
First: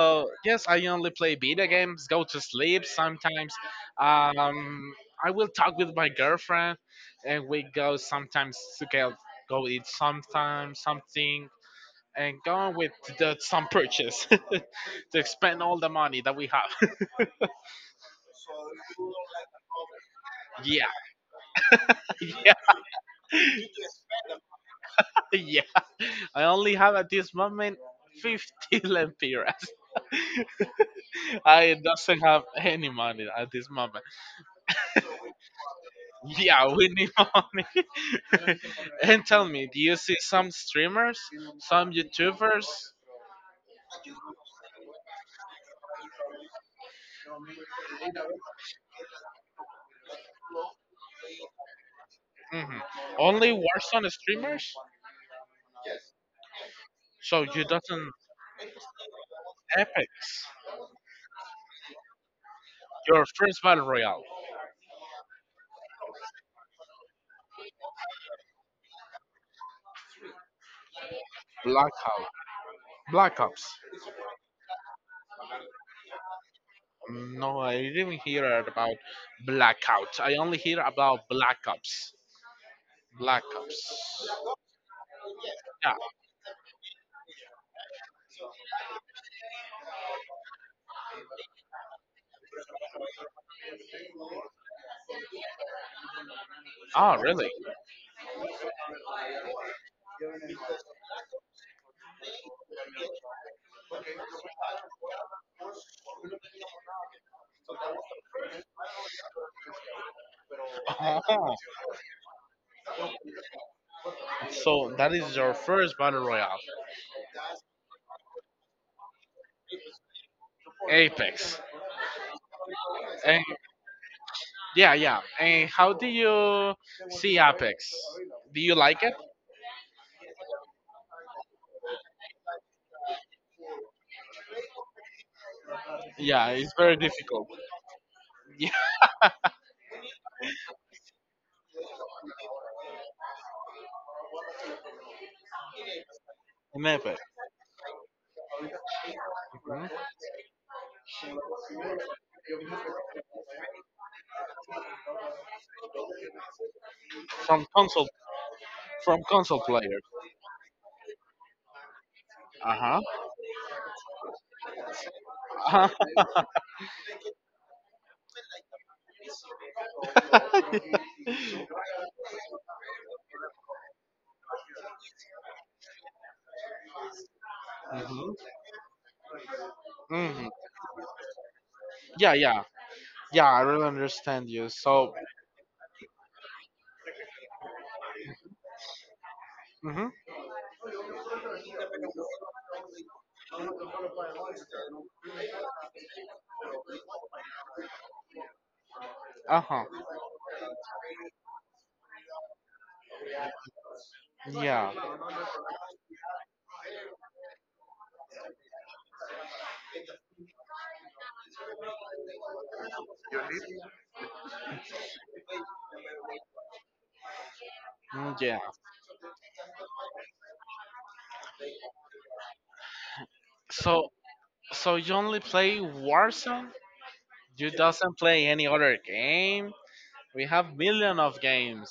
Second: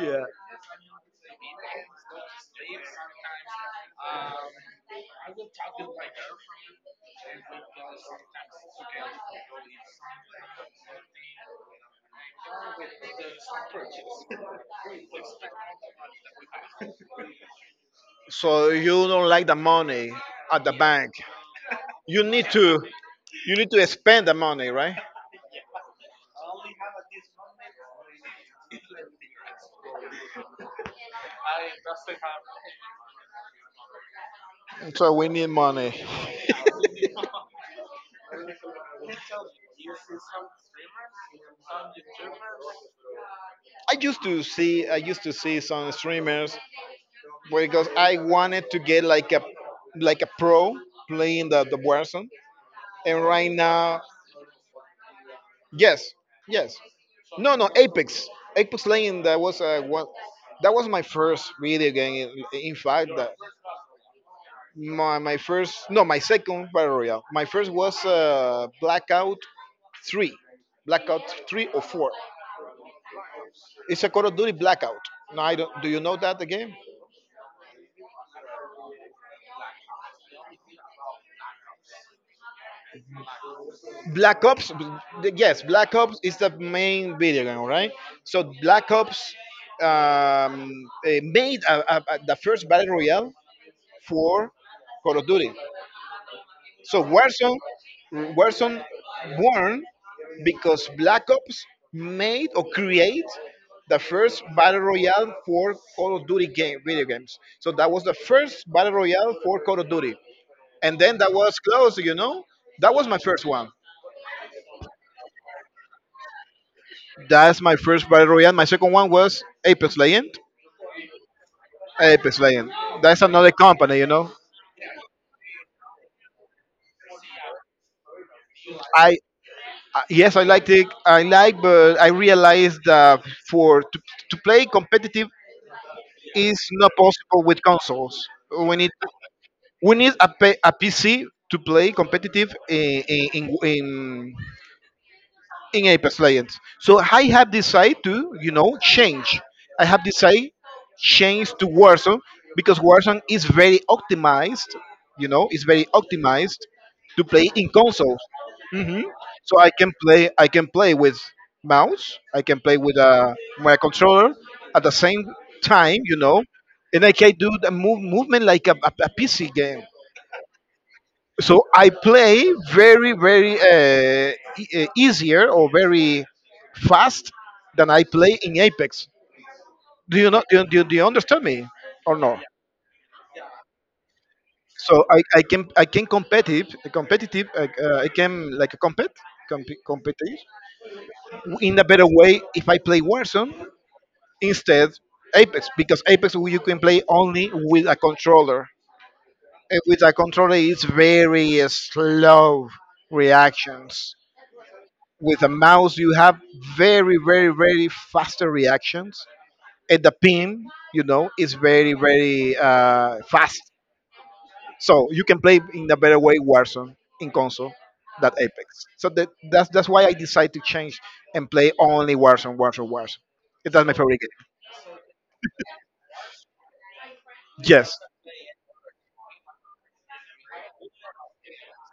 Speaker 1: yeah.
Speaker 2: yes, I only play video games, go to sleep sometimes. Um, I will talk with my girlfriend, and we go sometimes to go eat sometimes something, and go on some purchase to spend all the money that we have.
Speaker 1: So you don't like the money at the
Speaker 2: Yeah,
Speaker 1: bank. You need
Speaker 2: yeah,
Speaker 1: to you need to spend the money, right?
Speaker 2: yeah. I only have at this moment 50 lempiras. I doesn't have any money at this moment.
Speaker 1: So we need money.
Speaker 2: Yeah, we need money. And tell me, do you see some streamers, some YouTubers?
Speaker 1: I used to see some streamers because I wanted to get like a a pro playing the Warzone.
Speaker 2: Mhm.
Speaker 1: And
Speaker 2: Only
Speaker 1: right now,
Speaker 2: Warzone streamers?
Speaker 1: yes, yes,
Speaker 2: So
Speaker 1: no,
Speaker 2: you
Speaker 1: no,
Speaker 2: doesn't
Speaker 1: Apex, Apex Legends. That was one.
Speaker 2: Apex,
Speaker 1: That was my first video game. In fact,
Speaker 2: your
Speaker 1: that
Speaker 2: first battle royale,
Speaker 1: my first no, my second battle royale. My first was Blackout Three, Blackout Three or Four.
Speaker 2: Blackout, Black Ops.
Speaker 1: It's a Call of Duty Blackout. Now I don't. Do you know that the game?
Speaker 2: No, I didn't hear about Blackout. I only hear about Black Ops. Black Ops.
Speaker 1: Black Ops, b- yes,
Speaker 2: Yeah.
Speaker 1: Black Ops is the main video game, right? So Black Ops made the first battle royale for Call of Duty. So
Speaker 2: Oh, really?
Speaker 1: Warzone born because Black Ops made or create the first battle royale for Call of Duty game video games. So that was the first battle royale for Call of Duty, and then that
Speaker 2: Oh.
Speaker 1: was close, you know. That was my first one.
Speaker 2: So that is your first battle royale,
Speaker 1: That's my first battle royale. My second one was Apex Legend.
Speaker 2: Apex.
Speaker 1: Apex Legend. That's
Speaker 2: And
Speaker 1: another company, you know.
Speaker 2: yeah, yeah. And how do you Sea Apex. Do you like it?
Speaker 1: I yes, I liked it. I like, but I realized that for to, to play competitive
Speaker 2: Yeah,
Speaker 1: is
Speaker 2: it's
Speaker 1: not
Speaker 2: very
Speaker 1: possible
Speaker 2: difficult.
Speaker 1: with consoles.
Speaker 2: Yeah.
Speaker 1: We need a PC to play competitive in in Apex Legends.
Speaker 2: In
Speaker 1: So
Speaker 2: Apex.
Speaker 1: I have decided to, you know, change. I
Speaker 2: Mhm.
Speaker 1: have decided change to Warzone because Warzone is very optimized, you know, it's very optimized to play
Speaker 2: From
Speaker 1: in
Speaker 2: console
Speaker 1: consoles.
Speaker 2: from
Speaker 1: So
Speaker 2: console player.
Speaker 1: I can play with mouse, I can play with
Speaker 2: Uh
Speaker 1: my controller at the same time,
Speaker 2: hmm
Speaker 1: you know, and I can do movement like a PC game, so I play very, very easier or very fast than I play
Speaker 2: huh.
Speaker 1: in Apex. Do you know?
Speaker 2: Hmm.
Speaker 1: Do you understand me or
Speaker 2: Yeah,
Speaker 1: no?
Speaker 2: yeah. Yeah, I really understand you.
Speaker 1: So
Speaker 2: So
Speaker 1: I can competitive competitive I can like compete
Speaker 2: hmm,
Speaker 1: competitive in a better way if I play Warzone instead Apex, because Apex you can play only with a controller. And
Speaker 2: uh-huh.
Speaker 1: with a controller, it's very slow reactions.
Speaker 2: Yeah.
Speaker 1: With a mouse, you have very, very, very faster reactions, and the pin, you know, is very, very fast. So you can play in a better way Warzone in console than
Speaker 2: Mm, yeah.
Speaker 1: Apex. So that's that's why I decided to change and play only Warzone, Warzone, Warzone. That's my
Speaker 2: so
Speaker 1: favorite game.
Speaker 2: so you only play Warzone? You
Speaker 1: Yes,
Speaker 2: doesn't play any other game? We have million of games.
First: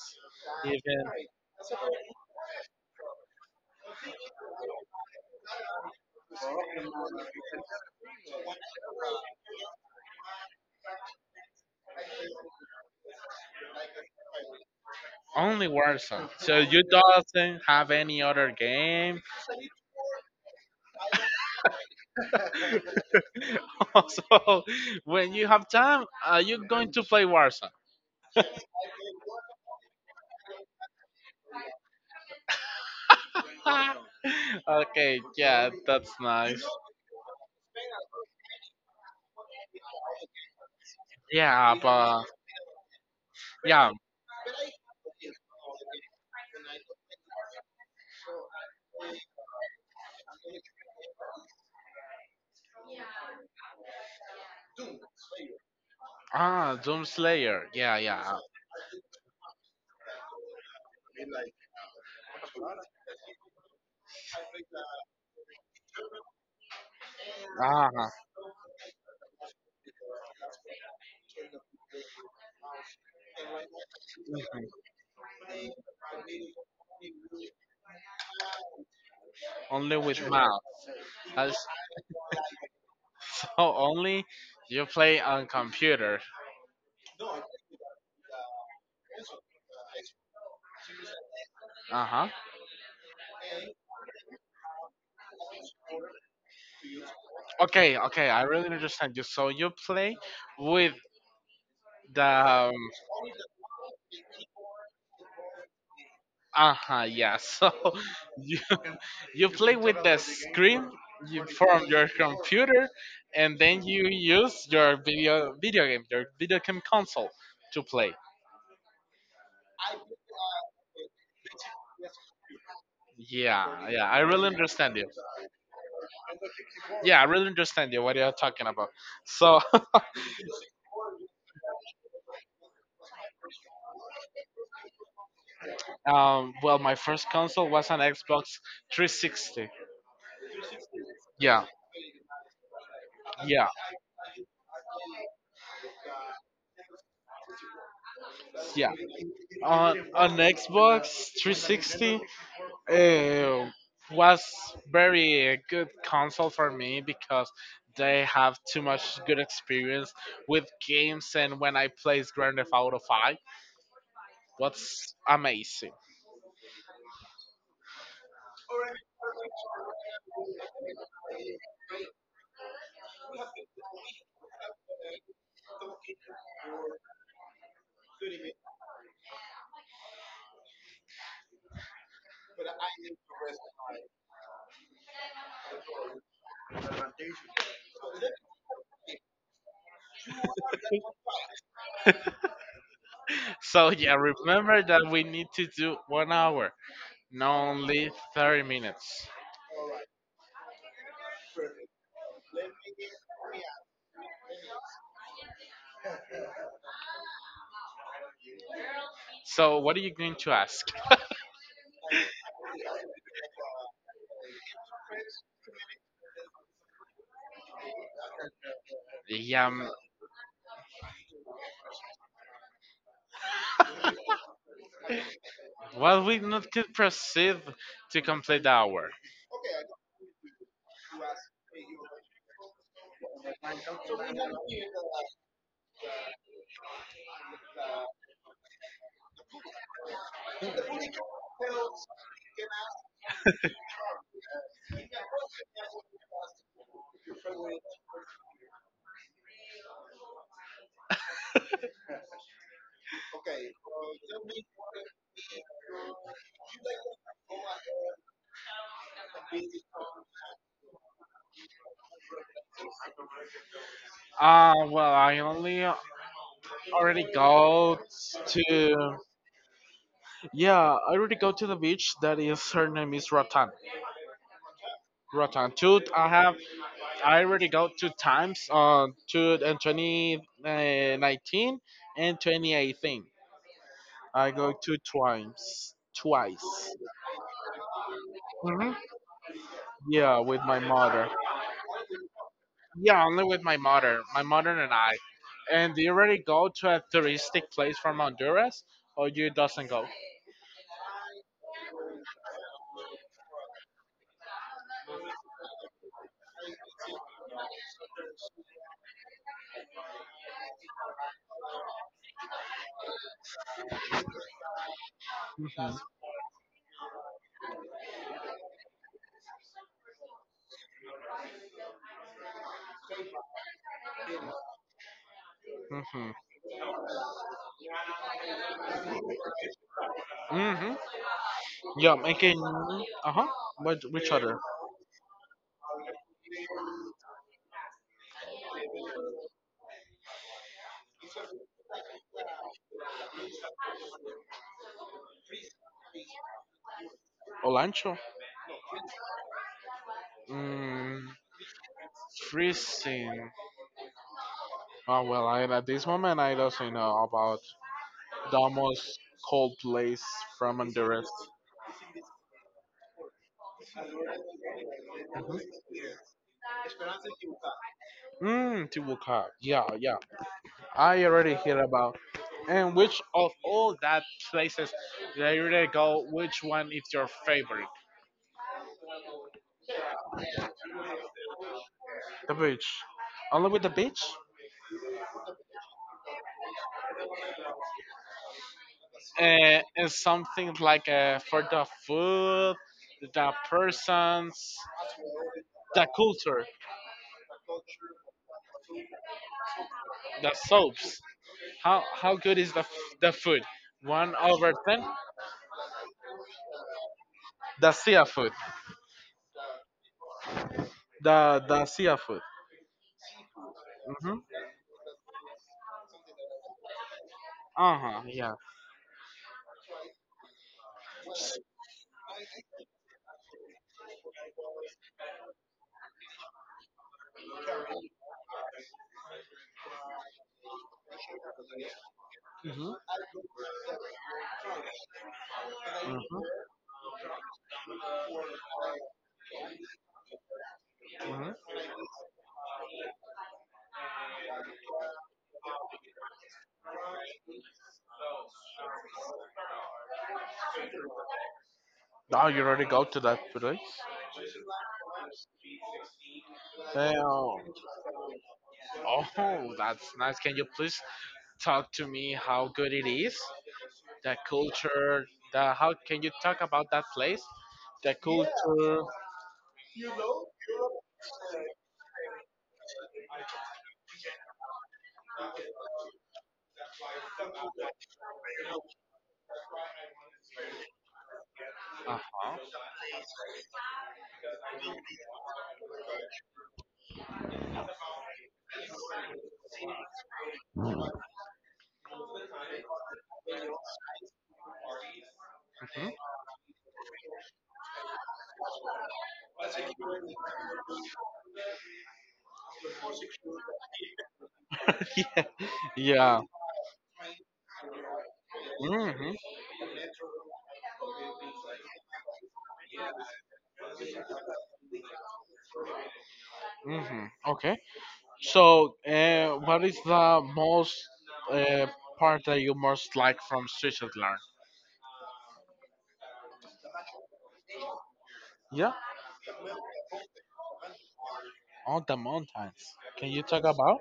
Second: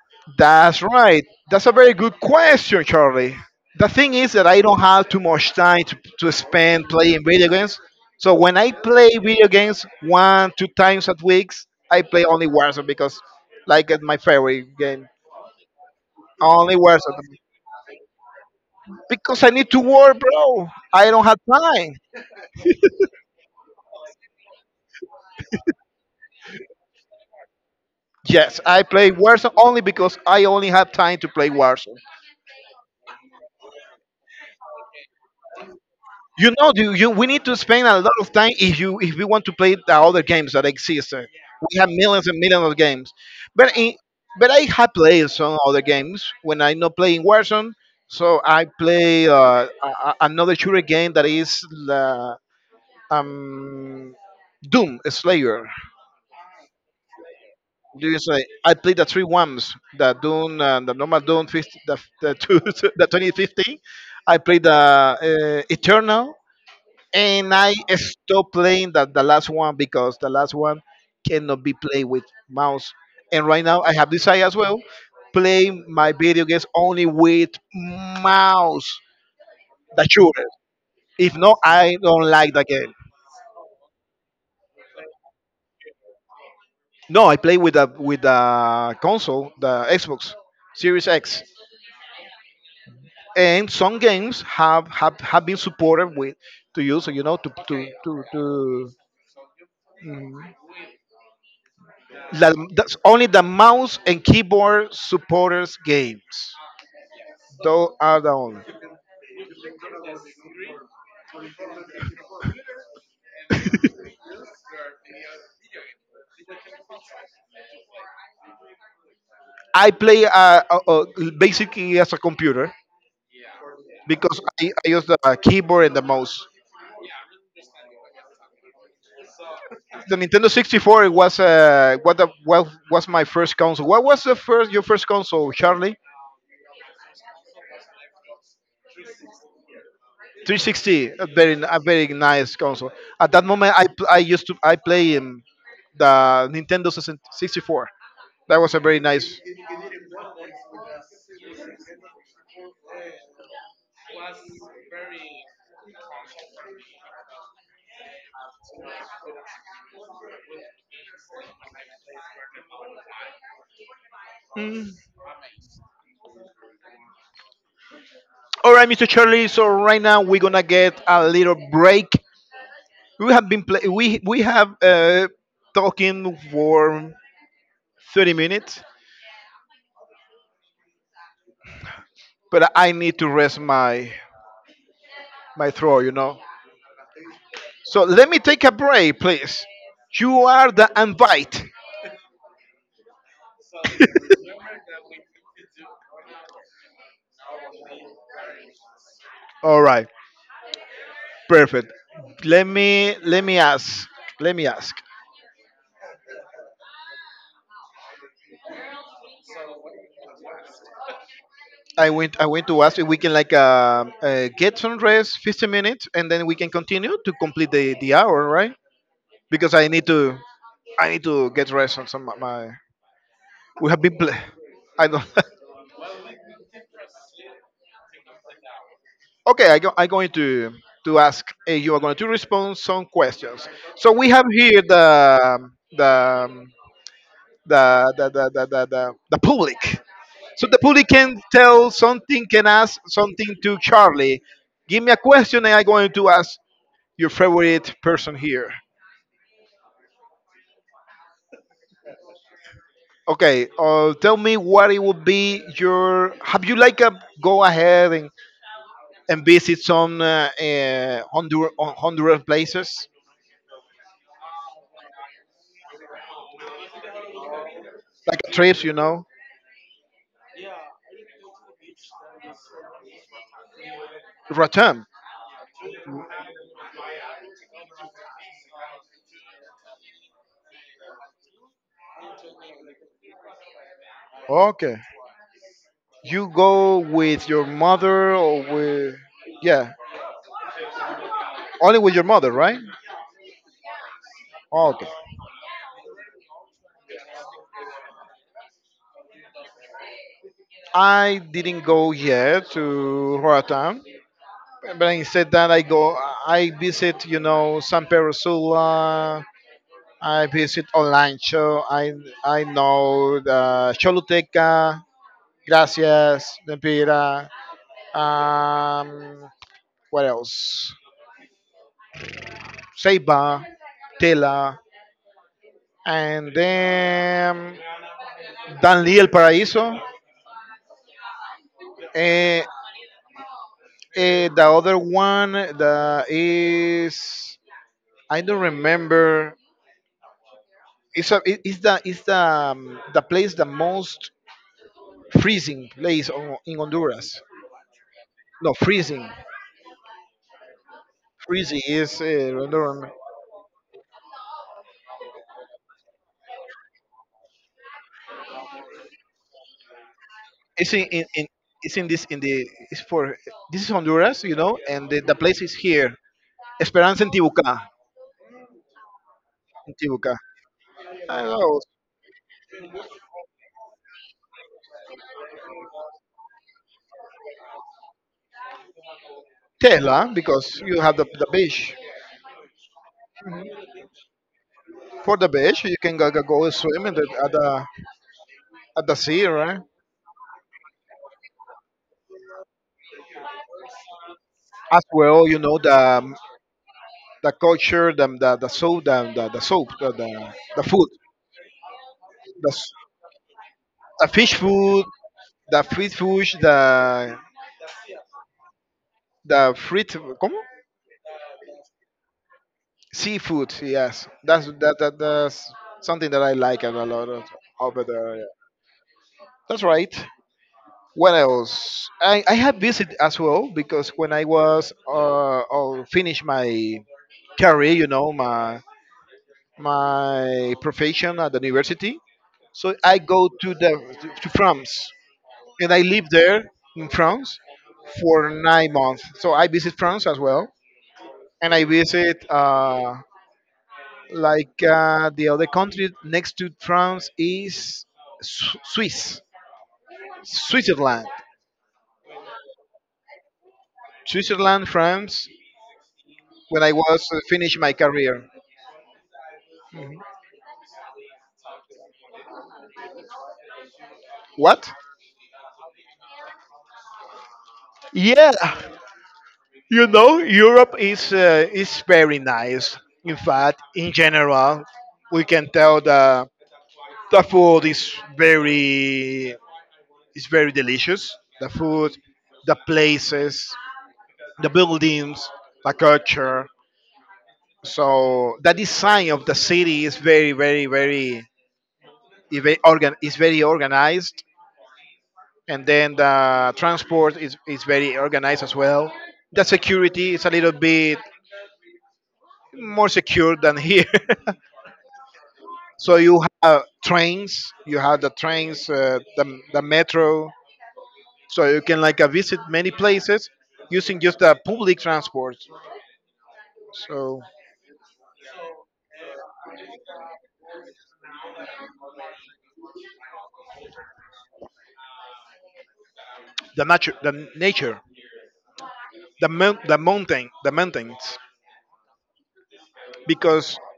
Speaker 2: Even
Speaker 1: that's right. That's a very good question, Charlie. The thing is that I don't have too much time to spend playing video games. So when I play video games one, two times at weeks, I play only Warzone because like it's my favorite game.
Speaker 2: only Warzone. So
Speaker 1: Only
Speaker 2: you
Speaker 1: Warzone.
Speaker 2: doesn't have any other game?
Speaker 1: Because I need to work, bro. I don't have time.
Speaker 2: So when you have time, are you going to play Warzone?
Speaker 1: Yes, I play Warzone only because I only have time to play Warzone.
Speaker 2: Okay, yeah, that's
Speaker 1: You
Speaker 2: nice.
Speaker 1: know, we need to spend a lot of time if we want to play the other games that exist.
Speaker 2: Yeah,
Speaker 1: We have
Speaker 2: but
Speaker 1: millions and millions of games, but
Speaker 2: yeah,
Speaker 1: in, but I have played some other games when I'm not playing Warzone. So I play another shooter game that is the um, Doom Slayer.
Speaker 2: ah, Doom Slayer. Yeah,
Speaker 1: Do you
Speaker 2: yeah.
Speaker 1: say I played the three ones, the Doom, the normal Doom, 50, the 2015. I played the Eternal, and I
Speaker 2: Ah,
Speaker 1: stopped playing that the last one because the last one cannot be played with mouse. And right now I have decided as well play my video games only with mouse,
Speaker 2: only
Speaker 1: the
Speaker 2: with mouse.
Speaker 1: shooter. If
Speaker 2: Uh,
Speaker 1: not, I don't like the game.
Speaker 2: so only you play on computer.
Speaker 1: No, I play with the console, the Xbox Series X,
Speaker 2: Uh huh.
Speaker 1: and some games have been supported with to use, you know,
Speaker 2: Okay, okay, I really
Speaker 1: to
Speaker 2: understand you. So you play with the
Speaker 1: La, that's only the mouse and keyboard supporters games.
Speaker 2: uh huh, yeah. So
Speaker 1: Those are the
Speaker 2: you
Speaker 1: only.
Speaker 2: You play with the screen you from your computer, and then you use your video game, your video game console to play.
Speaker 1: I play basically as a computer
Speaker 2: Yeah, yeah, I
Speaker 1: because
Speaker 2: really
Speaker 1: I
Speaker 2: understand you.
Speaker 1: use the keyboard and the mouse.
Speaker 2: Yeah, I really understand you. What you're talking about. So,
Speaker 1: The Nintendo 64 was what was my first console. What was the first your first console, Charlie?
Speaker 2: well, my first console was an Xbox 360.
Speaker 1: 360,
Speaker 2: Yeah,
Speaker 1: a very nice console. At that
Speaker 2: yeah,
Speaker 1: moment, I pl- I used to I play the Nintendo 64. That was a
Speaker 2: yeah.
Speaker 1: very nice.
Speaker 2: On Xbox 360, it was very good console for me because they have too much good experience with games, and when I plays Grand Theft Auto 5 was amazing.
Speaker 1: All right, Mr. Charlie. So right now we're gonna get a little break. We have been play- we have talking for 30 minutes, but I need to rest my throat. You know. So let me take a break, please. You are the invite.
Speaker 2: So yeah, remember that we need to do 1 hour, not only 30 minutes.
Speaker 1: All right, perfect. Let me let me ask. Let me ask.
Speaker 2: So what are you going to ask?
Speaker 1: I went to ask if we can like get some rest, 15 minutes, and then we can continue to complete the hour, right?
Speaker 2: Yeah,
Speaker 1: Because I need to get rest on some of my. We have been. I don't.
Speaker 2: well, we not could proceed to complete the hour.
Speaker 1: Okay, I'm going to ask. You are going to respond some questions. So we have here the the public. So the public can tell something, can ask something to Charlie. Give me a question, and I'm going to ask your favorite person here. Okay, tell me what it would be your. Have you like a go ahead and visit some Honduran places
Speaker 2: Well, I only already go
Speaker 1: like trips,
Speaker 2: to
Speaker 1: you know?
Speaker 2: yeah, I already go to the beach. That is her name is Ratan.
Speaker 1: Ratam.
Speaker 2: Ratan. Two. I have. I already go two times on two and twenty nineteen and 2018. I go two
Speaker 1: Okay.
Speaker 2: times.
Speaker 1: You
Speaker 2: Twice.
Speaker 1: go with your mother or
Speaker 2: Hmm.
Speaker 1: with yeah,
Speaker 2: Yeah, with my mother.
Speaker 1: only with your mother, right?
Speaker 2: Yeah, only with my mother. My mother and
Speaker 1: Okay.
Speaker 2: I. And do you already go to a touristic place from Honduras, or you doesn't go?
Speaker 1: I didn't go yet to Roatan, but instead that I go, I visit, you know, San Pedro Sula, I visit online show. I know the Choluteca,
Speaker 2: Mm-hmm.
Speaker 1: Gracias, Lempira, um, what else? Seiba, Tela,
Speaker 2: Mm-hmm.
Speaker 1: and then Danli El Paraíso.
Speaker 2: Mm-hmm. Yeah. Okay.
Speaker 1: Eh,
Speaker 2: Uh huh. What? Which other?
Speaker 1: the other one the is I don't remember. It's a, it- it's the It's the place the most freezing place in Honduras.
Speaker 2: Olancho.
Speaker 1: No, freezing.
Speaker 2: Mm,
Speaker 1: Freezy is Honduran.
Speaker 2: freezing. Oh well, at this moment I don't really know about the most cold place from
Speaker 1: It's
Speaker 2: Honduras.
Speaker 1: in it's in this in the it's for This is Honduras, you know, and the place is here. Esperanza in Tibucá.
Speaker 2: Mm, Tibuca. Yeah,
Speaker 1: In
Speaker 2: yeah.
Speaker 1: Tibucá.
Speaker 2: I
Speaker 1: I
Speaker 2: already hear
Speaker 1: know
Speaker 2: about. And which of all that places that you already go, which one is your favorite?
Speaker 1: Tela because you have the beach.
Speaker 2: The beach. Only with the beach?
Speaker 1: For the beach, you can go swim at the sea, right?
Speaker 2: And something like for the food, the persons,
Speaker 1: As well, you know
Speaker 2: the culture,
Speaker 1: the culture, the soap,
Speaker 2: the
Speaker 1: the food,
Speaker 2: soaps. How good
Speaker 1: the,
Speaker 2: is the
Speaker 1: s-
Speaker 2: the food?
Speaker 1: the
Speaker 2: One
Speaker 1: fish
Speaker 2: over ten.
Speaker 1: food, the fruit fish,
Speaker 2: The sea food.
Speaker 1: the fruit. ¿Cómo?
Speaker 2: The sea food.
Speaker 1: Seafood, yes.
Speaker 2: Mhm.
Speaker 1: That's something that I like a lot of,
Speaker 2: Uh
Speaker 1: over
Speaker 2: huh.
Speaker 1: there. Yeah.
Speaker 2: Yeah.
Speaker 1: That's right. What else? I have visited as well because when I was or finish my career, you know, my profession at the university.
Speaker 2: Mhm.
Speaker 1: So I go to the to France and I live
Speaker 2: Mhm.
Speaker 1: there in France for 9 months. So I visit France as well,
Speaker 2: Mhm.
Speaker 1: and I visit the other country next to France is Swiss, Switzerland.
Speaker 2: Oh, you already go to that place?
Speaker 1: Switzerland, France, when I
Speaker 2: Damn.
Speaker 1: was
Speaker 2: Oh,
Speaker 1: finished my career.
Speaker 2: that's
Speaker 1: Mhm.
Speaker 2: nice. Can you please talk to me how good it is? The
Speaker 1: What?
Speaker 2: culture. The How can you talk about that place? The
Speaker 1: Yeah,
Speaker 2: culture.
Speaker 1: you know, Europe is very nice. In fact, in general, we can tell that the food very is very delicious. The
Speaker 2: Uh
Speaker 1: food, the
Speaker 2: huh.
Speaker 1: places, the buildings, the culture. So the design of the city is is very organized, and then the transport is very organized as well. The security is a little bit more secure than here.
Speaker 2: Yeah.
Speaker 1: So
Speaker 2: Yeah.
Speaker 1: you have trains, you have the trains,
Speaker 2: Mhm.
Speaker 1: the metro, so you can like visit many places using just the public transport.
Speaker 2: Mhm.
Speaker 1: So
Speaker 2: Okay. So, what is the most uh, part that you most like from Switzerland?
Speaker 1: the nature,
Speaker 2: Yeah,
Speaker 1: the mountains,
Speaker 2: on the mountains. Can you talk
Speaker 1: because
Speaker 2: about?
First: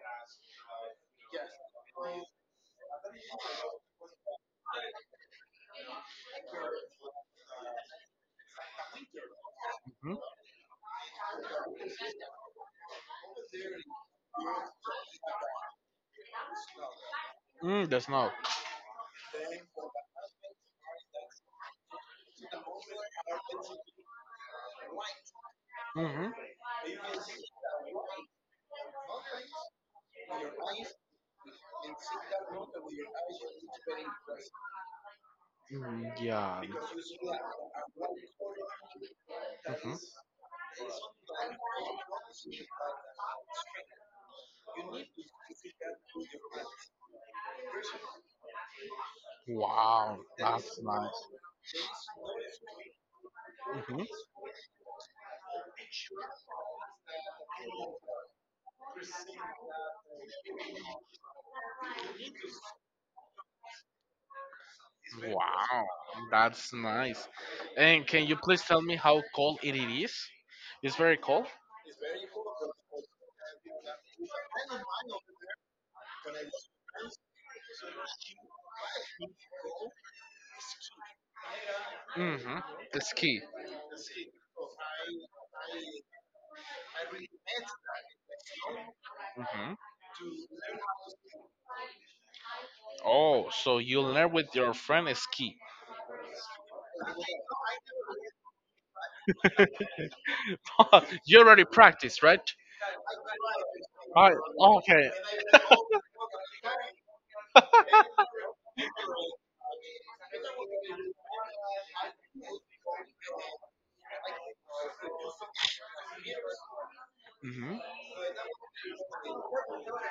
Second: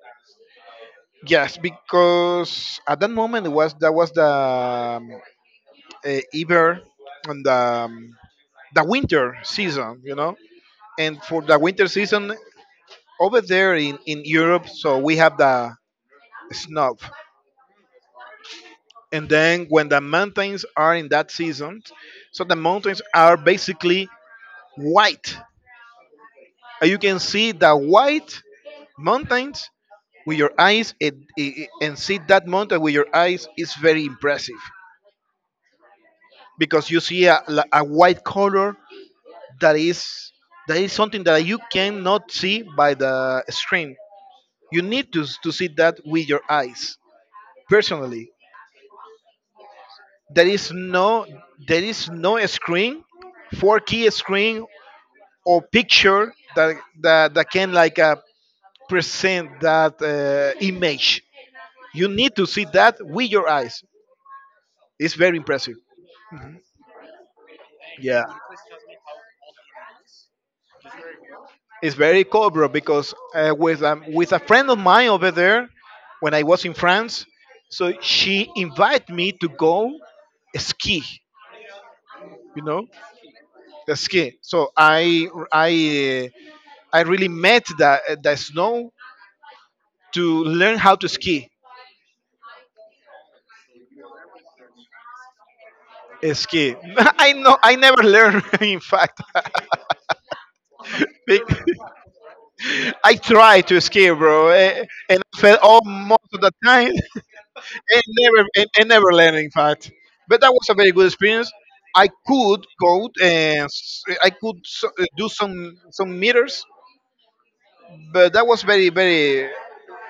Speaker 1: yes, because at that moment it was that was the Iber and the winter season,
Speaker 2: Hmm.
Speaker 1: you know. And for the winter season over there in Europe, so we have the snow.
Speaker 2: The snow.
Speaker 1: And then when the mountains are in that season, so the mountains are basically white.
Speaker 2: Hmm.
Speaker 1: And you can see the white mountains with your eyes, and see that mountain with your eyes is very impressive
Speaker 2: Mm, yeah.
Speaker 1: because you see a white color that
Speaker 2: Hmm.
Speaker 1: is that is something that you cannot see by the screen. You need to, to see that with your eyes personally.
Speaker 2: Wow,
Speaker 1: There is
Speaker 2: that's nice.
Speaker 1: no there is no screen,
Speaker 2: Hmm.
Speaker 1: 4K screen or picture that can like present that image. You need to see that with your eyes. It's very impressive.
Speaker 2: Wow, that's nice. And
Speaker 1: Yeah.
Speaker 2: can you please tell me how cold it is? It's very cold.
Speaker 1: It's very cool, bro, because with a friend of mine over there, when I was in France, so she invited me to go ski.
Speaker 2: Mm-hmm.
Speaker 1: You know,
Speaker 2: The ski.
Speaker 1: the ski. So I really met the snow to learn how to ski.
Speaker 2: Oh, so you learn with your friend ski.
Speaker 1: Ski. I know. I never learned. In fact,
Speaker 2: You
Speaker 1: Big-
Speaker 2: already practiced, right?
Speaker 1: I tried to ski,
Speaker 2: I,
Speaker 1: bro,
Speaker 2: okay.
Speaker 1: and I fell all most of the time. And never and never learn, in fact, but that was a very good experience. I could code and s- I could so, do some meters,
Speaker 2: hmm.
Speaker 1: but that was very very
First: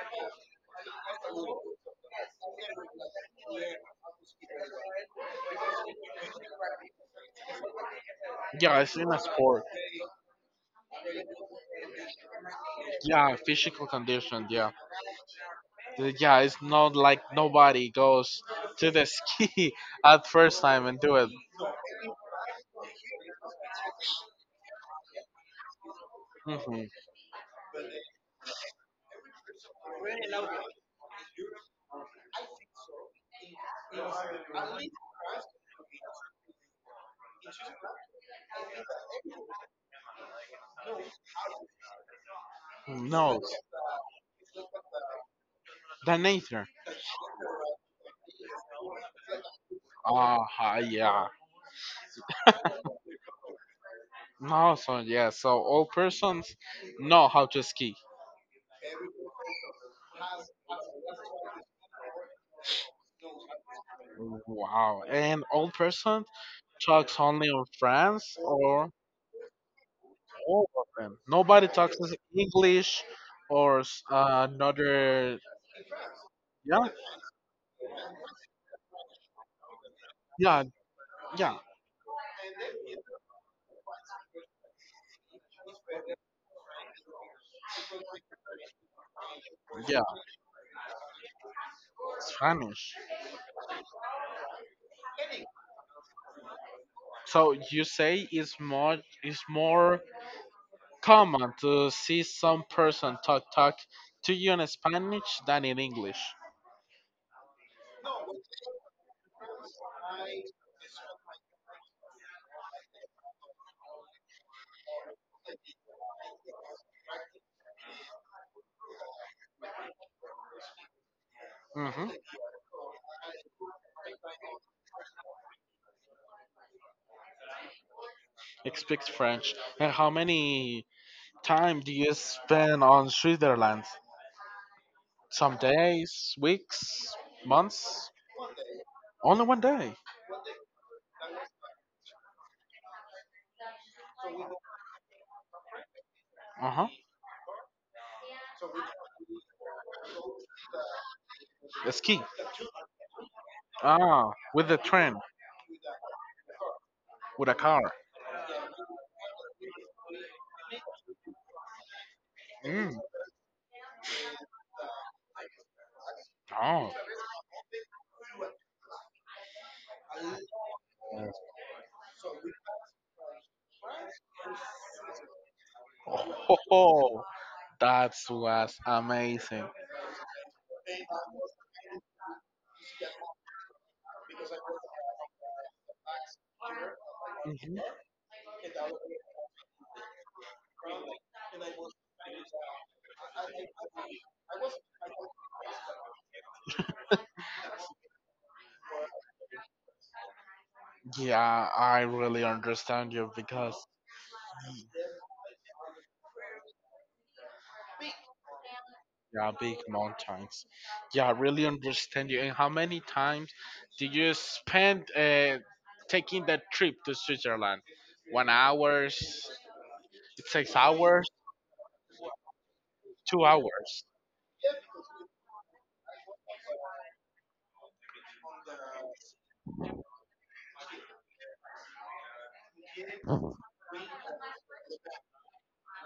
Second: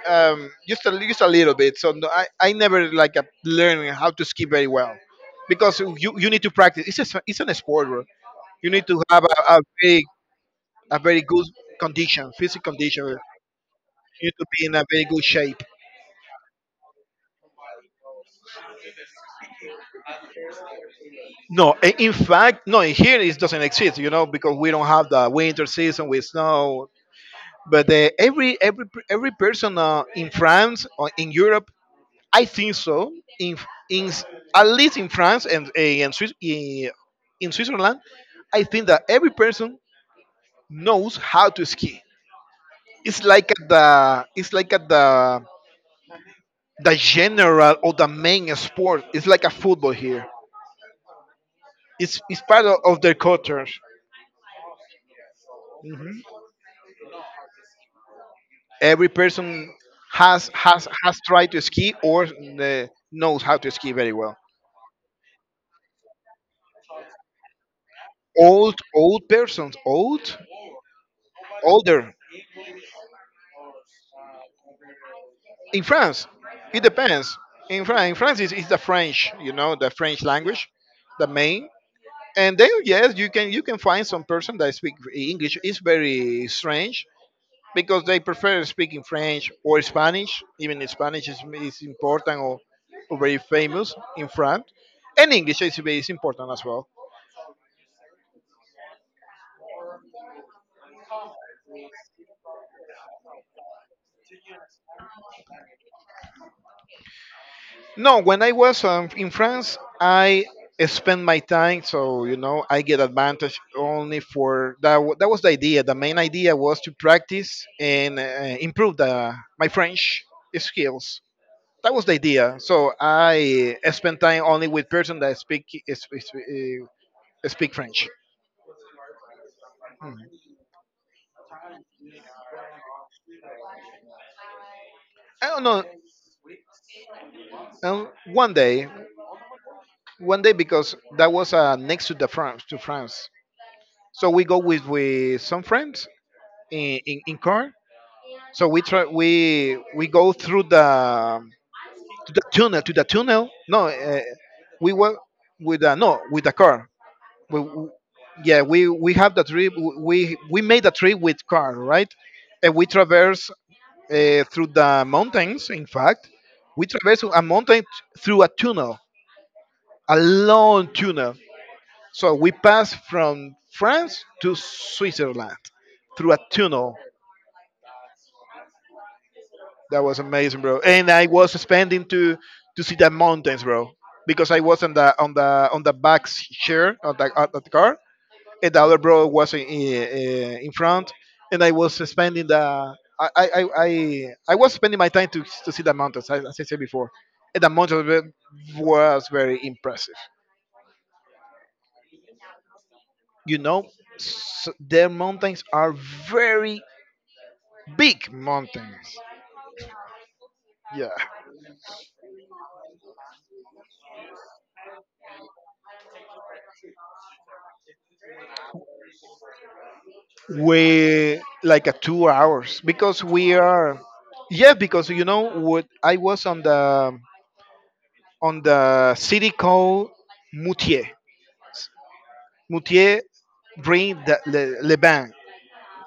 Speaker 1: um, just a, just a little bit. So no, I never like learned how to ski very well because you need to practice. It's an sport, bro. You
Speaker 2: Yeah,
Speaker 1: need
Speaker 2: it's
Speaker 1: to
Speaker 2: in a
Speaker 1: have
Speaker 2: sport.
Speaker 1: a very good condition, physical condition. You
Speaker 2: Yeah, physical
Speaker 1: need to
Speaker 2: condition.
Speaker 1: be
Speaker 2: Yeah,
Speaker 1: in a very good shape.
Speaker 2: Yeah. It's not like nobody goes to the ski at first time and do it.
Speaker 1: No, in fact, no. In here, it doesn't exist, you know, because we don't have the winter season with
Speaker 2: Hmm.
Speaker 1: snow. But every person in France or in Europe, I think so. In in s- at least in France and in, Swiss, in Switzerland, I think that every person knows how to ski.
Speaker 2: No,
Speaker 1: It's like at
Speaker 2: the nature.
Speaker 1: the general or the main sport. It's like a football here.
Speaker 2: Ah, ha, yeah.
Speaker 1: It's part of their culture.
Speaker 2: No, so yeah, so all
Speaker 1: Mm-hmm.
Speaker 2: persons know how to ski.
Speaker 1: Every person has tried to ski or knows how to ski very well.
Speaker 2: Wow, and all person talks only in French or
Speaker 1: Old
Speaker 2: all of them. Nobody talks
Speaker 1: older.
Speaker 2: is English or another.
Speaker 1: In France, it
Speaker 2: Yeah,
Speaker 1: depends. In France, in France is it's the French, you know, the French
Speaker 2: yeah,
Speaker 1: language, the
Speaker 2: yeah,
Speaker 1: main. And then yes, you can find some person that speak English. It's very strange because they prefer speaking French or
Speaker 2: yeah.
Speaker 1: Spanish. Even Spanish is important, or,
Speaker 2: Spanish.
Speaker 1: or very famous in France, and English is important as well.
Speaker 2: So you say it's more common to see some person talk to you in Spanish than in English.
Speaker 1: No, when I was in France, I spent my time, so you know, I get advantage only for that. That was the idea. The main idea was to practice and improve the my French skills. That was
Speaker 2: Mm-hmm.
Speaker 1: the idea. So I spent time only with person that speak speak French.
Speaker 2: It speaks French. And how
Speaker 1: Mhm.
Speaker 2: many time do you spend on Switzerland?
Speaker 1: I
Speaker 2: Some
Speaker 1: don't know.
Speaker 2: days, weeks,
Speaker 1: Um,
Speaker 2: months?
Speaker 1: one day,
Speaker 2: Only 1 day.
Speaker 1: one day because that was next to the France to France. So we go with some friends
Speaker 2: Uh huh.
Speaker 1: in car. So we try we go through the
Speaker 2: A ski.
Speaker 1: to the tunnel. No,
Speaker 2: Ah, with a
Speaker 1: we went
Speaker 2: train,
Speaker 1: with the no with the car.
Speaker 2: with a
Speaker 1: We,
Speaker 2: car.
Speaker 1: we- yeah, we have the trip. We made a trip with car, right? And we
Speaker 2: Mm.
Speaker 1: traverse through the mountains. In fact, we
Speaker 2: Oh.
Speaker 1: traverse a mountain through a tunnel, a long tunnel.
Speaker 2: Yes.
Speaker 1: So we pass from France to Switzerland through a tunnel.
Speaker 2: Oh, that was amazing.
Speaker 1: That was amazing, bro. And I was spending to see the mountains, bro, because I was on the on the back chair of the
Speaker 2: Mhm.
Speaker 1: car, and the other bro was in front, and I was spending the. I was spending my time to see the mountains, as I said before. And the mountains was very impressive.
Speaker 2: Yeah, I really understand you
Speaker 1: You
Speaker 2: because
Speaker 1: know, s their mountains are very big mountains.
Speaker 2: yeah, big mountains.
Speaker 1: Yeah.
Speaker 2: Yeah, I really understand you. And how many times did you spend taking that trip to Switzerland? 1 hours, 6 hours,
Speaker 1: We like a 2 hours because
Speaker 2: two
Speaker 1: we are
Speaker 2: hours.
Speaker 1: yeah because you know what I was on the city called moutier moutier bring the le Bain.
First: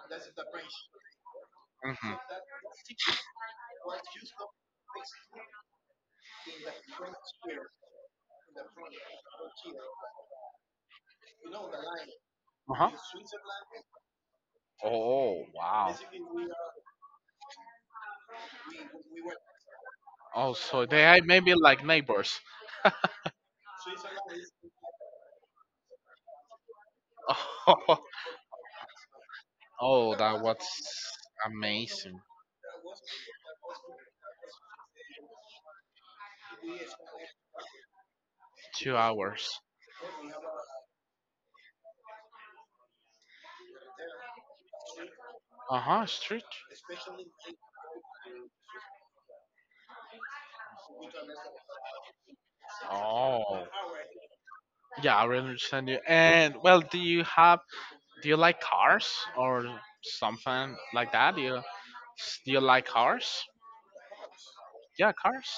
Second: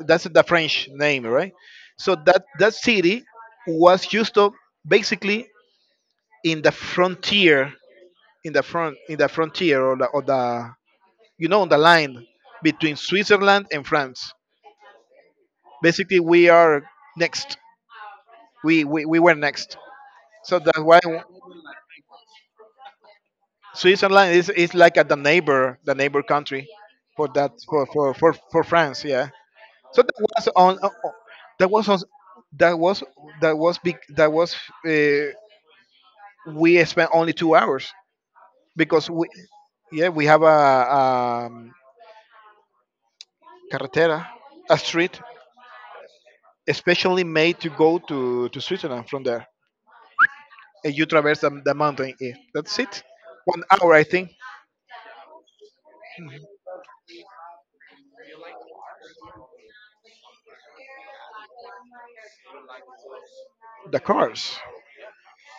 Speaker 1: That's the french name, right?
Speaker 2: Mm-hmm.
Speaker 1: So that that city was used to basically in the frontier, in the front, in the frontier, or the, you know, on the line
Speaker 2: Uh-huh.
Speaker 1: between Switzerland and France.
Speaker 2: Oh, wow.
Speaker 1: Basically we are next. We were next.
Speaker 2: Oh,
Speaker 1: So that's
Speaker 2: so
Speaker 1: why
Speaker 2: they are maybe like neighbors.
Speaker 1: Switzerland is like a, the neighbor country for that for France. Yeah. So that
Speaker 2: Oh, that
Speaker 1: was
Speaker 2: was
Speaker 1: on. That was on.
Speaker 2: amazing.
Speaker 1: That was that was big. That was uh, we spent only 2 hours
Speaker 2: Two
Speaker 1: because we
Speaker 2: hours.
Speaker 1: yeah. We have a, um, carretera, a street
Speaker 2: Uh-huh, street.
Speaker 1: especially made to go to Switzerland from there, and you traverse the mountain. Eh. That's it. One
Speaker 2: Oh.
Speaker 1: hour, I think.
Speaker 2: Yeah, I really understand you. And well, do you like cars or something like that? Do you like cars?
Speaker 1: The cars.
Speaker 2: Yeah, cars.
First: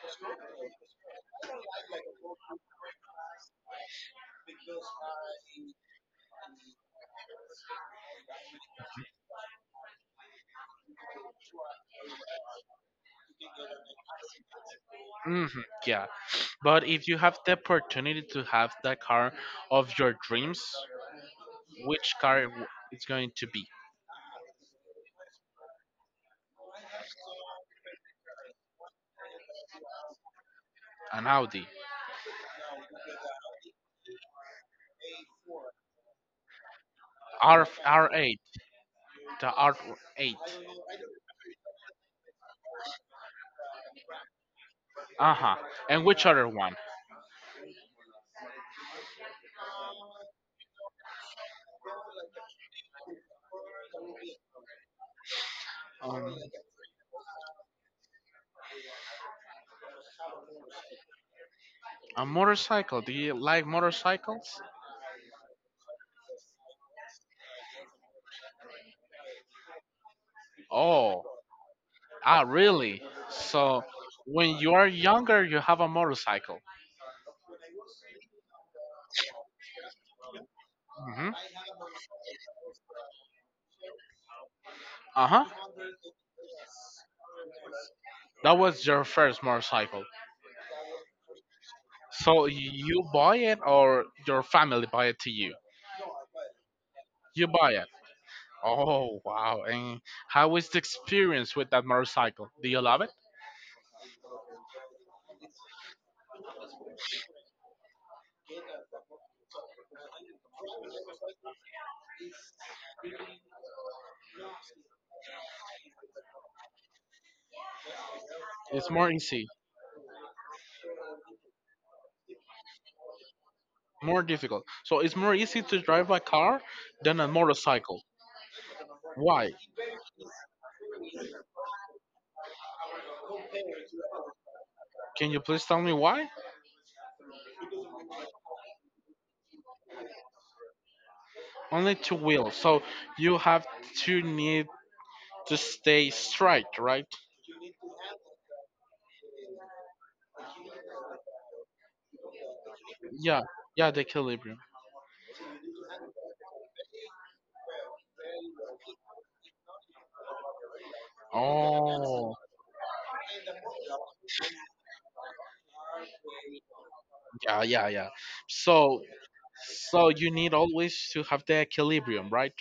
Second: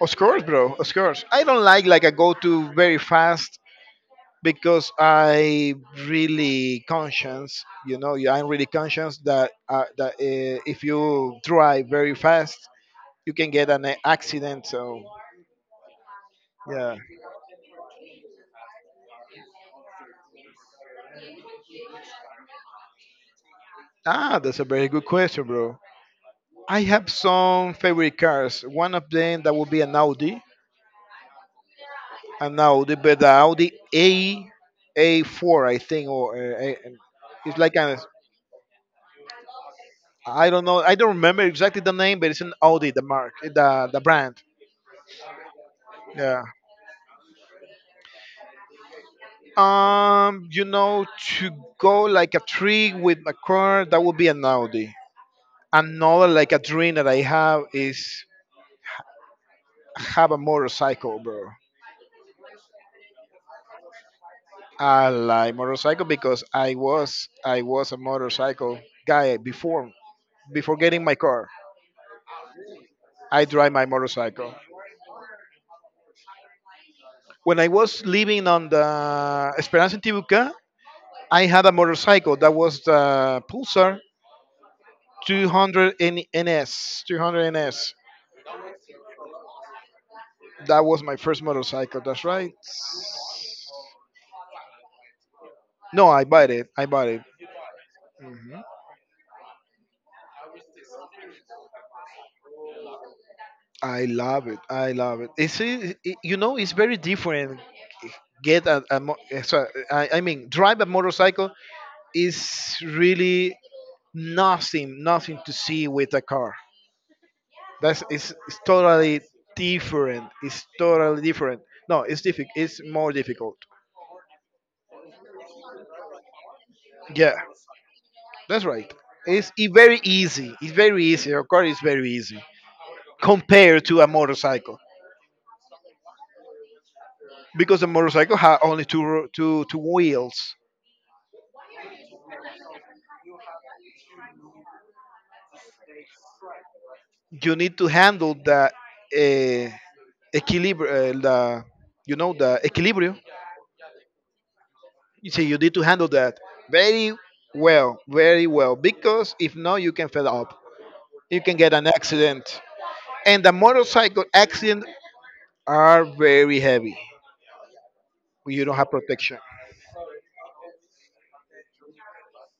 Speaker 1: Of course, bro. Of course. I don't like I go to very fast because I really conscious. You know, yeah, I'm really conscious that if you drive very fast, you can get an accident. So
Speaker 2: Hmm, yeah, but
Speaker 1: yeah.
Speaker 2: if you have the opportunity to have that car of your dreams, which car it's going to be?
Speaker 1: Ah, that's a very good question, bro. I have some favorite cars. One of them that would be
Speaker 2: An Audi
Speaker 1: an Audi, but the Audi A A4, I think, or A- it's
Speaker 2: R
Speaker 1: like a
Speaker 2: R8, the R8.
Speaker 1: I don't know. I don't remember exactly the name, but it's an Audi, the mark, the brand.
Speaker 2: Uh huh. And which
Speaker 1: Yeah.
Speaker 2: other one?
Speaker 1: You know, to go like a tree with a car, that would be an Audi. Another like a dream that I have is have a motorcycle, bro.
Speaker 2: A motorcycle. Do you like motorcycles?
Speaker 1: I like motorcycle because I was a motorcycle guy before before getting my
Speaker 2: Oh,
Speaker 1: car.
Speaker 2: ah, really?
Speaker 1: I drive
Speaker 2: So
Speaker 1: my motorcycle.
Speaker 2: when you are younger, you have a motorcycle.
Speaker 1: When I was living on the Esperanza Tibuca,
Speaker 2: Hmm.
Speaker 1: I had a motorcycle that was the Pulsar
Speaker 2: Uh huh.
Speaker 1: 200 NS, 200 NS.
Speaker 2: That was your first motorcycle.
Speaker 1: That was my first motorcycle. That's
Speaker 2: So
Speaker 1: right.
Speaker 2: you buy it, or your family buy it to you?
Speaker 1: No, I bought it. I bought it.
Speaker 2: You buy it.
Speaker 1: Mhm.
Speaker 2: Oh wow! And how is the experience with that motorcycle? Do you love it?
Speaker 1: I love it. I love it. You know it's very different. Get a mo- eh, so- I mean drive a motorcycle is really nothing to see with a car. It's
Speaker 2: It's more
Speaker 1: totally
Speaker 2: easy,
Speaker 1: different. It's totally different. No, it's difficult. It's more difficult.
Speaker 2: more difficult. So it's more easy to drive a car than a
Speaker 1: Yeah.
Speaker 2: motorcycle.
Speaker 1: That's right.
Speaker 2: Why?
Speaker 1: It's very easy. It's very easy. Your car is very easy compared to a motorcycle
Speaker 2: Can you please tell me why?
Speaker 1: because a motorcycle has only two ro- two two wheels.
Speaker 2: Only two wheels. So you have to need to stay straight, right?
Speaker 1: You need to handle the equilibrium. The equilibrium.
Speaker 2: Yeah, yeah, the equilibrium.
Speaker 1: You see, you need to handle that very well, very well because if not, you can fail up. You can get an
Speaker 2: Oh,
Speaker 1: accident, and the motorcycle accidents are very heavy.
Speaker 2: yeah, yeah, yeah.
Speaker 1: You don't have
Speaker 2: So,
Speaker 1: protection.
Speaker 2: so you need always to have the equilibrium, right?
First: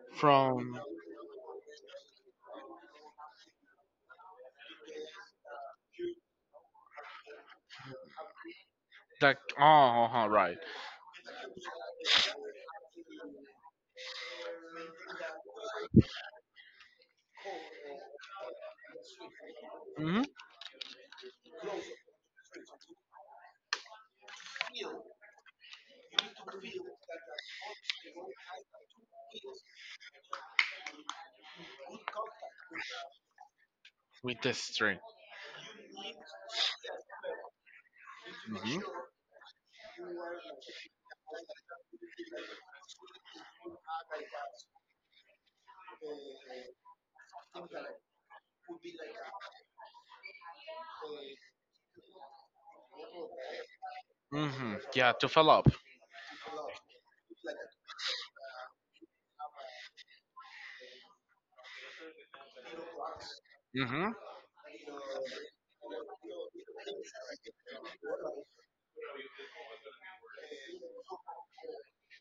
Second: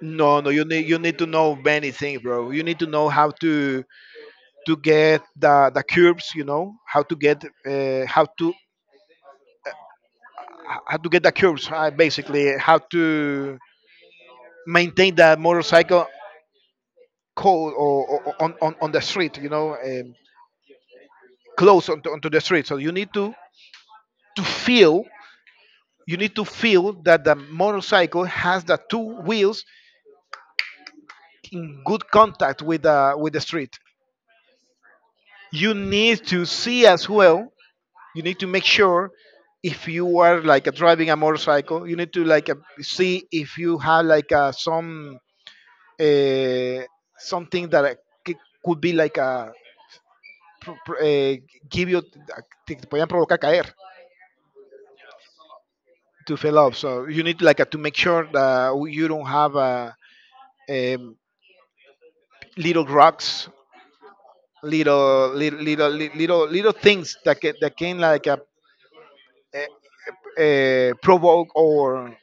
Speaker 1: No, no, you
Speaker 2: From
Speaker 1: need you need to know many things, bro. You need to know how to get the curves, how to
Speaker 2: the Oh, uh-huh, right.
Speaker 1: how to get the curves, basically, how to maintain the motorcycle cold, or on the street,
Speaker 2: Mm-hmm.
Speaker 1: close onto the street. So you need to feel that the motorcycle has the two wheels in good contact with the street.
Speaker 2: With the string.
Speaker 1: You need to see as well, you need to make
Speaker 2: Mm-hmm.
Speaker 1: sure if you are like a, driving a motorcycle, you need to like a, see if you have like a, some uh, something that c- could be like a pr- pr- eh, give you te te podían provocar caer
Speaker 2: Mm-hmm. Yeah, to fill up.
Speaker 1: to fill up, so you need like a, to make sure that you don't have a, um little rocks
Speaker 2: Mm-hmm.
Speaker 1: little little little little little things that can like a, uh, provoke or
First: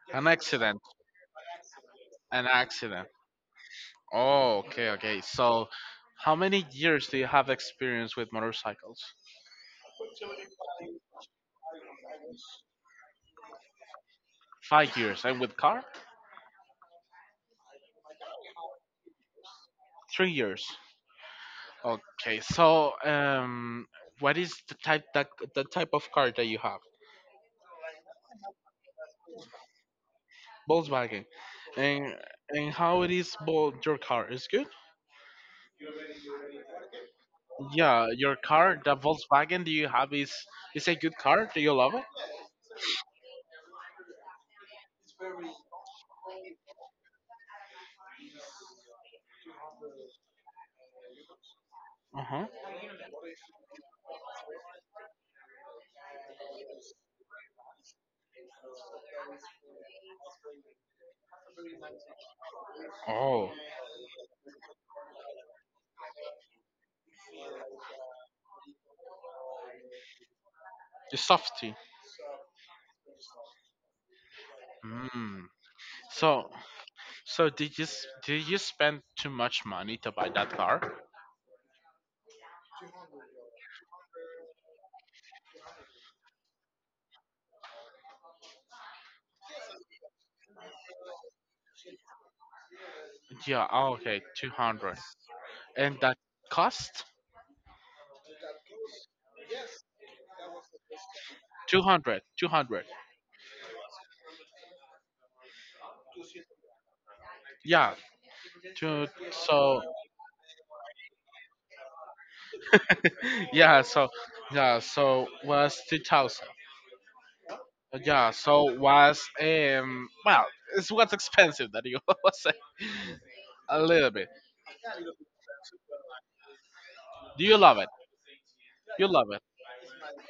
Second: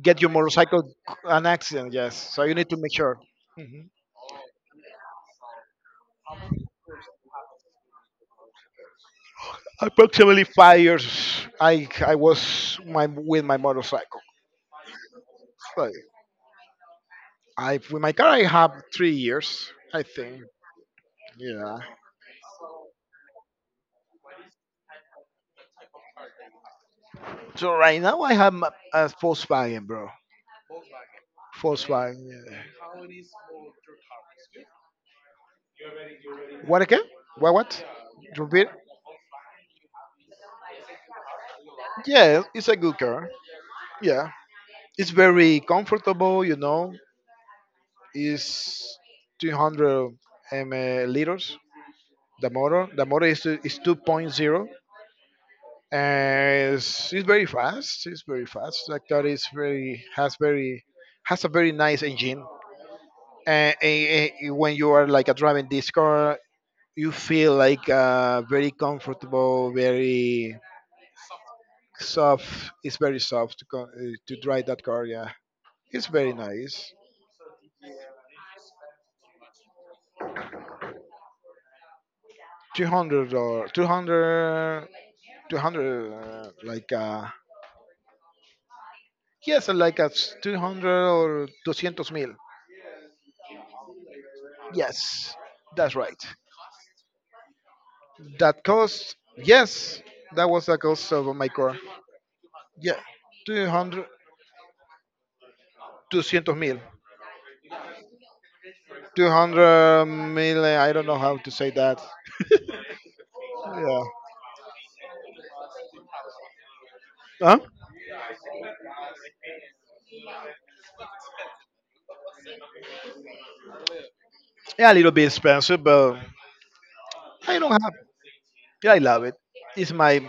Speaker 1: get
Speaker 2: An
Speaker 1: your
Speaker 2: accident.
Speaker 1: motorcycle an accident. Yes, so
Speaker 2: An
Speaker 1: you need to make
Speaker 2: accident.
Speaker 1: sure. Mhm.
Speaker 2: Oh, okay, okay. So, how many years do you have experience with motorcycles?
Speaker 1: Approximately 5 years, I was my with my motorcycle.
Speaker 2: 5 years. And with car?
Speaker 1: So I with my car, I have 3 years, I
Speaker 2: Three
Speaker 1: think.
Speaker 2: years.
Speaker 1: Yeah.
Speaker 2: Okay, so what is the type of car that you have?
Speaker 1: So right now I have a Volkswagen, bro.
Speaker 2: Volkswagen, and
Speaker 1: Volkswagen. Yeah.
Speaker 2: and how it is your car is good?
Speaker 1: What again? What?
Speaker 2: Yeah, your
Speaker 1: Repeat.
Speaker 2: car, the Volkswagen that you have is a good car. Do you love it?
Speaker 1: Yeah, it's a good car. Yeah, it's very comfortable. It's 200 ml liters.
Speaker 2: Uh huh.
Speaker 1: The motor is 2.0, and it's very fast. It's very fast. Like that is very has a very nice engine.
Speaker 2: Oh,
Speaker 1: And, and- and when you are like a driving this car, you feel like very comfortable, very
Speaker 2: the softy.
Speaker 1: soft. It's very soft to drive that car. Yeah,
Speaker 2: Mm.
Speaker 1: it's very
Speaker 2: So
Speaker 1: nice.
Speaker 2: so did you did you spend too much money to buy that car?
Speaker 1: 200 or 200 200, like yes, like a 200 or 200 mil.
Speaker 2: Yeah. Oh, okay, 200,
Speaker 1: Yes, that's
Speaker 2: and that
Speaker 1: right.
Speaker 2: cost
Speaker 1: That cost, yes, that was the cost of my car.
Speaker 2: 200. 200.
Speaker 1: Yeah, 200, 200 mil.
Speaker 2: Yeah. Two. So
Speaker 1: 200 mil, I don't know how to say that.
Speaker 2: yeah
Speaker 1: Yeah.
Speaker 2: so yeah so was 2000,
Speaker 1: Huh?
Speaker 2: yeah so was well, it's what's expensive that you was saying a little bit.
Speaker 1: Yeah, a little bit expensive, but
Speaker 2: Do you
Speaker 1: I don't
Speaker 2: love it
Speaker 1: have. Yeah, I
Speaker 2: you
Speaker 1: love
Speaker 2: love
Speaker 1: it.
Speaker 2: it.
Speaker 1: It's my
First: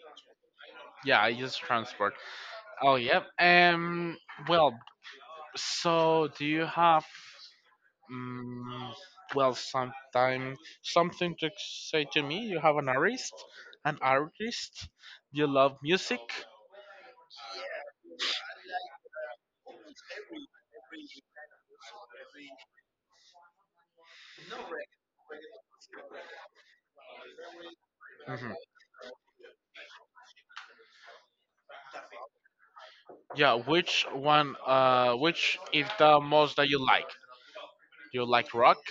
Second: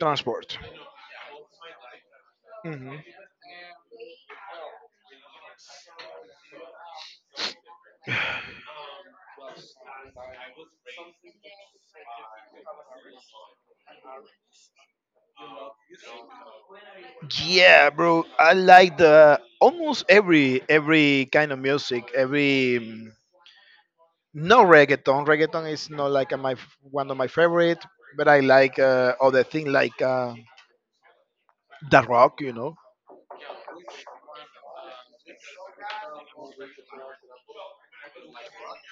Speaker 1: transport.
Speaker 2: Yeah, I use transport. Oh
Speaker 1: Hmm.
Speaker 2: yep. Well, so do you have um, well sometime something to say to me? You have an artist. You love music.
Speaker 1: Yeah, bro. I like the almost every kind of music, every. No reggaeton. Reggaeton is not like a, one of my favorite, but I like other thing like the rock.
Speaker 2: Yeah, which one which is the most that you like? You like rock,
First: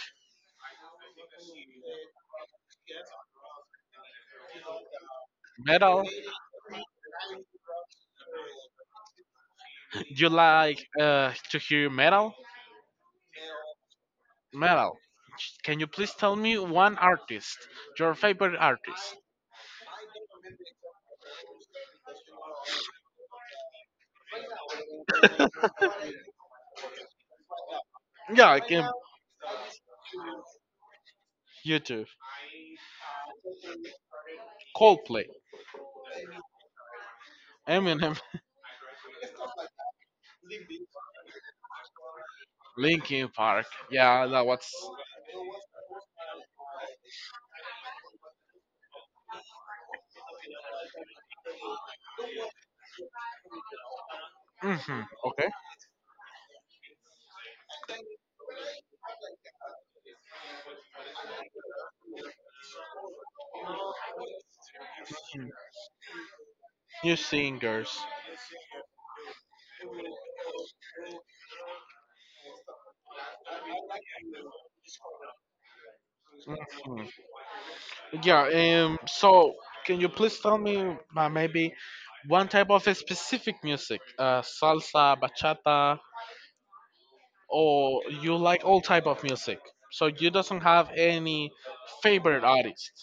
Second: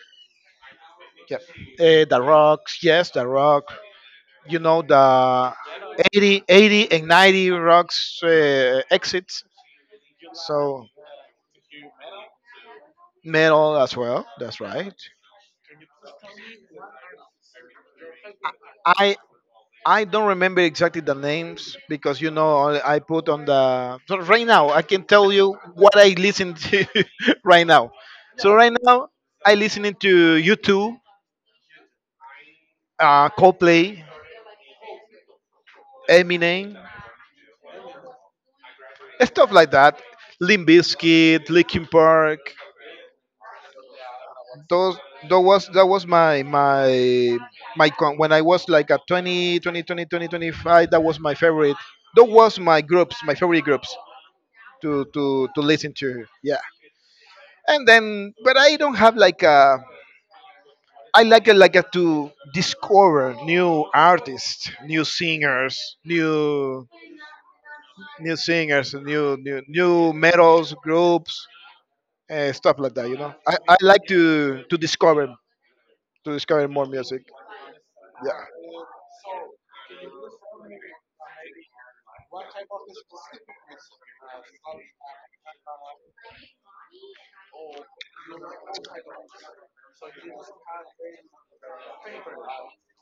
Speaker 1: Yeah, the rocks. Yes, the rock. You know, the
Speaker 2: metal?
Speaker 1: 80, 80 and 90 rocks, exits.
Speaker 2: You like
Speaker 1: So
Speaker 2: to hear metal?
Speaker 1: metal as well. That's right.
Speaker 2: Metal. Can you please tell me one artist, your favorite artist?
Speaker 1: I I don't remember exactly the names because I put on the so right now I can tell you what I listen to right now.
Speaker 2: Yeah,
Speaker 1: So
Speaker 2: I
Speaker 1: right
Speaker 2: can.
Speaker 1: now I listening to YouTube,
Speaker 2: YouTube,
Speaker 1: Coldplay,
Speaker 2: Coldplay,
Speaker 1: Eminem,
Speaker 2: Eminem,
Speaker 1: stuff like that. Limp Bizkit, Linkin Park.
Speaker 2: Linkin Park. Yeah, that was.
Speaker 1: Those that was my when I was like a 20 25. That was my favorite. That was my groups, my favorite groups
Speaker 2: Hmm.
Speaker 1: to to
Speaker 2: Okay.
Speaker 1: to listen to. Yeah. And then but I don't have like a, I like it like a, to discover new artists, new singers,
Speaker 2: New singers.
Speaker 1: new metals groups, stuff like that. I like to discover, to discover more
Speaker 2: Hmm.
Speaker 1: music.
Speaker 2: Yeah.
Speaker 1: Yeah.
Speaker 2: So, can you please tell me maybe one type of a specific music? Salsa, bachata, or you like all type of music, so you doesn't have any favorite artist?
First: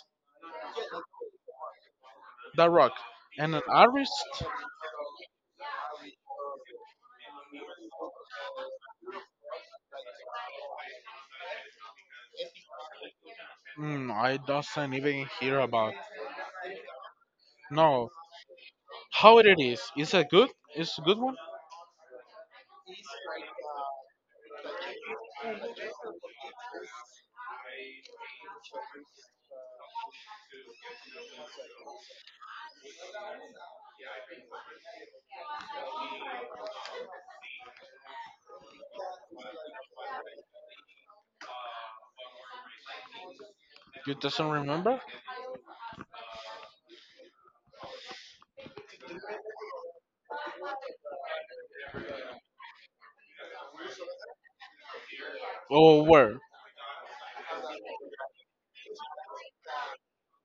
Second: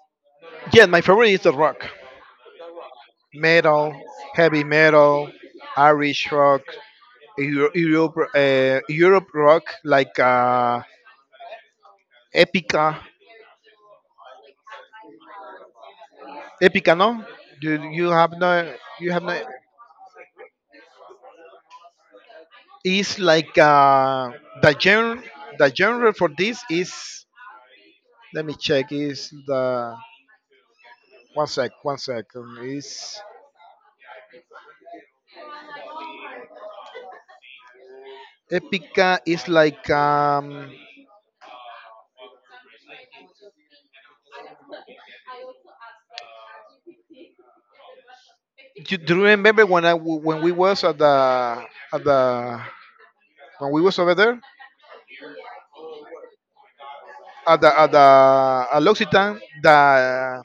Speaker 1: Yeah, my favorite is the rock,
Speaker 2: The rock and an
Speaker 1: metal,
Speaker 2: artist.
Speaker 1: heavy metal, Irish rock, Europe rock, like epica.
Speaker 2: Mm, I doesn't even hear about.
Speaker 1: Epicano, do you
Speaker 2: No.
Speaker 1: have, no? You have no.
Speaker 2: How it is it good, is a good one?
Speaker 1: Is like, the genre for this is. Let me check. Is the, one second. Is Epica is like. um,
Speaker 2: You doesn't remember
Speaker 1: Do, do you remember when when we was at the when we was over there
Speaker 2: or where?
Speaker 1: at the at the at L'Occitane, the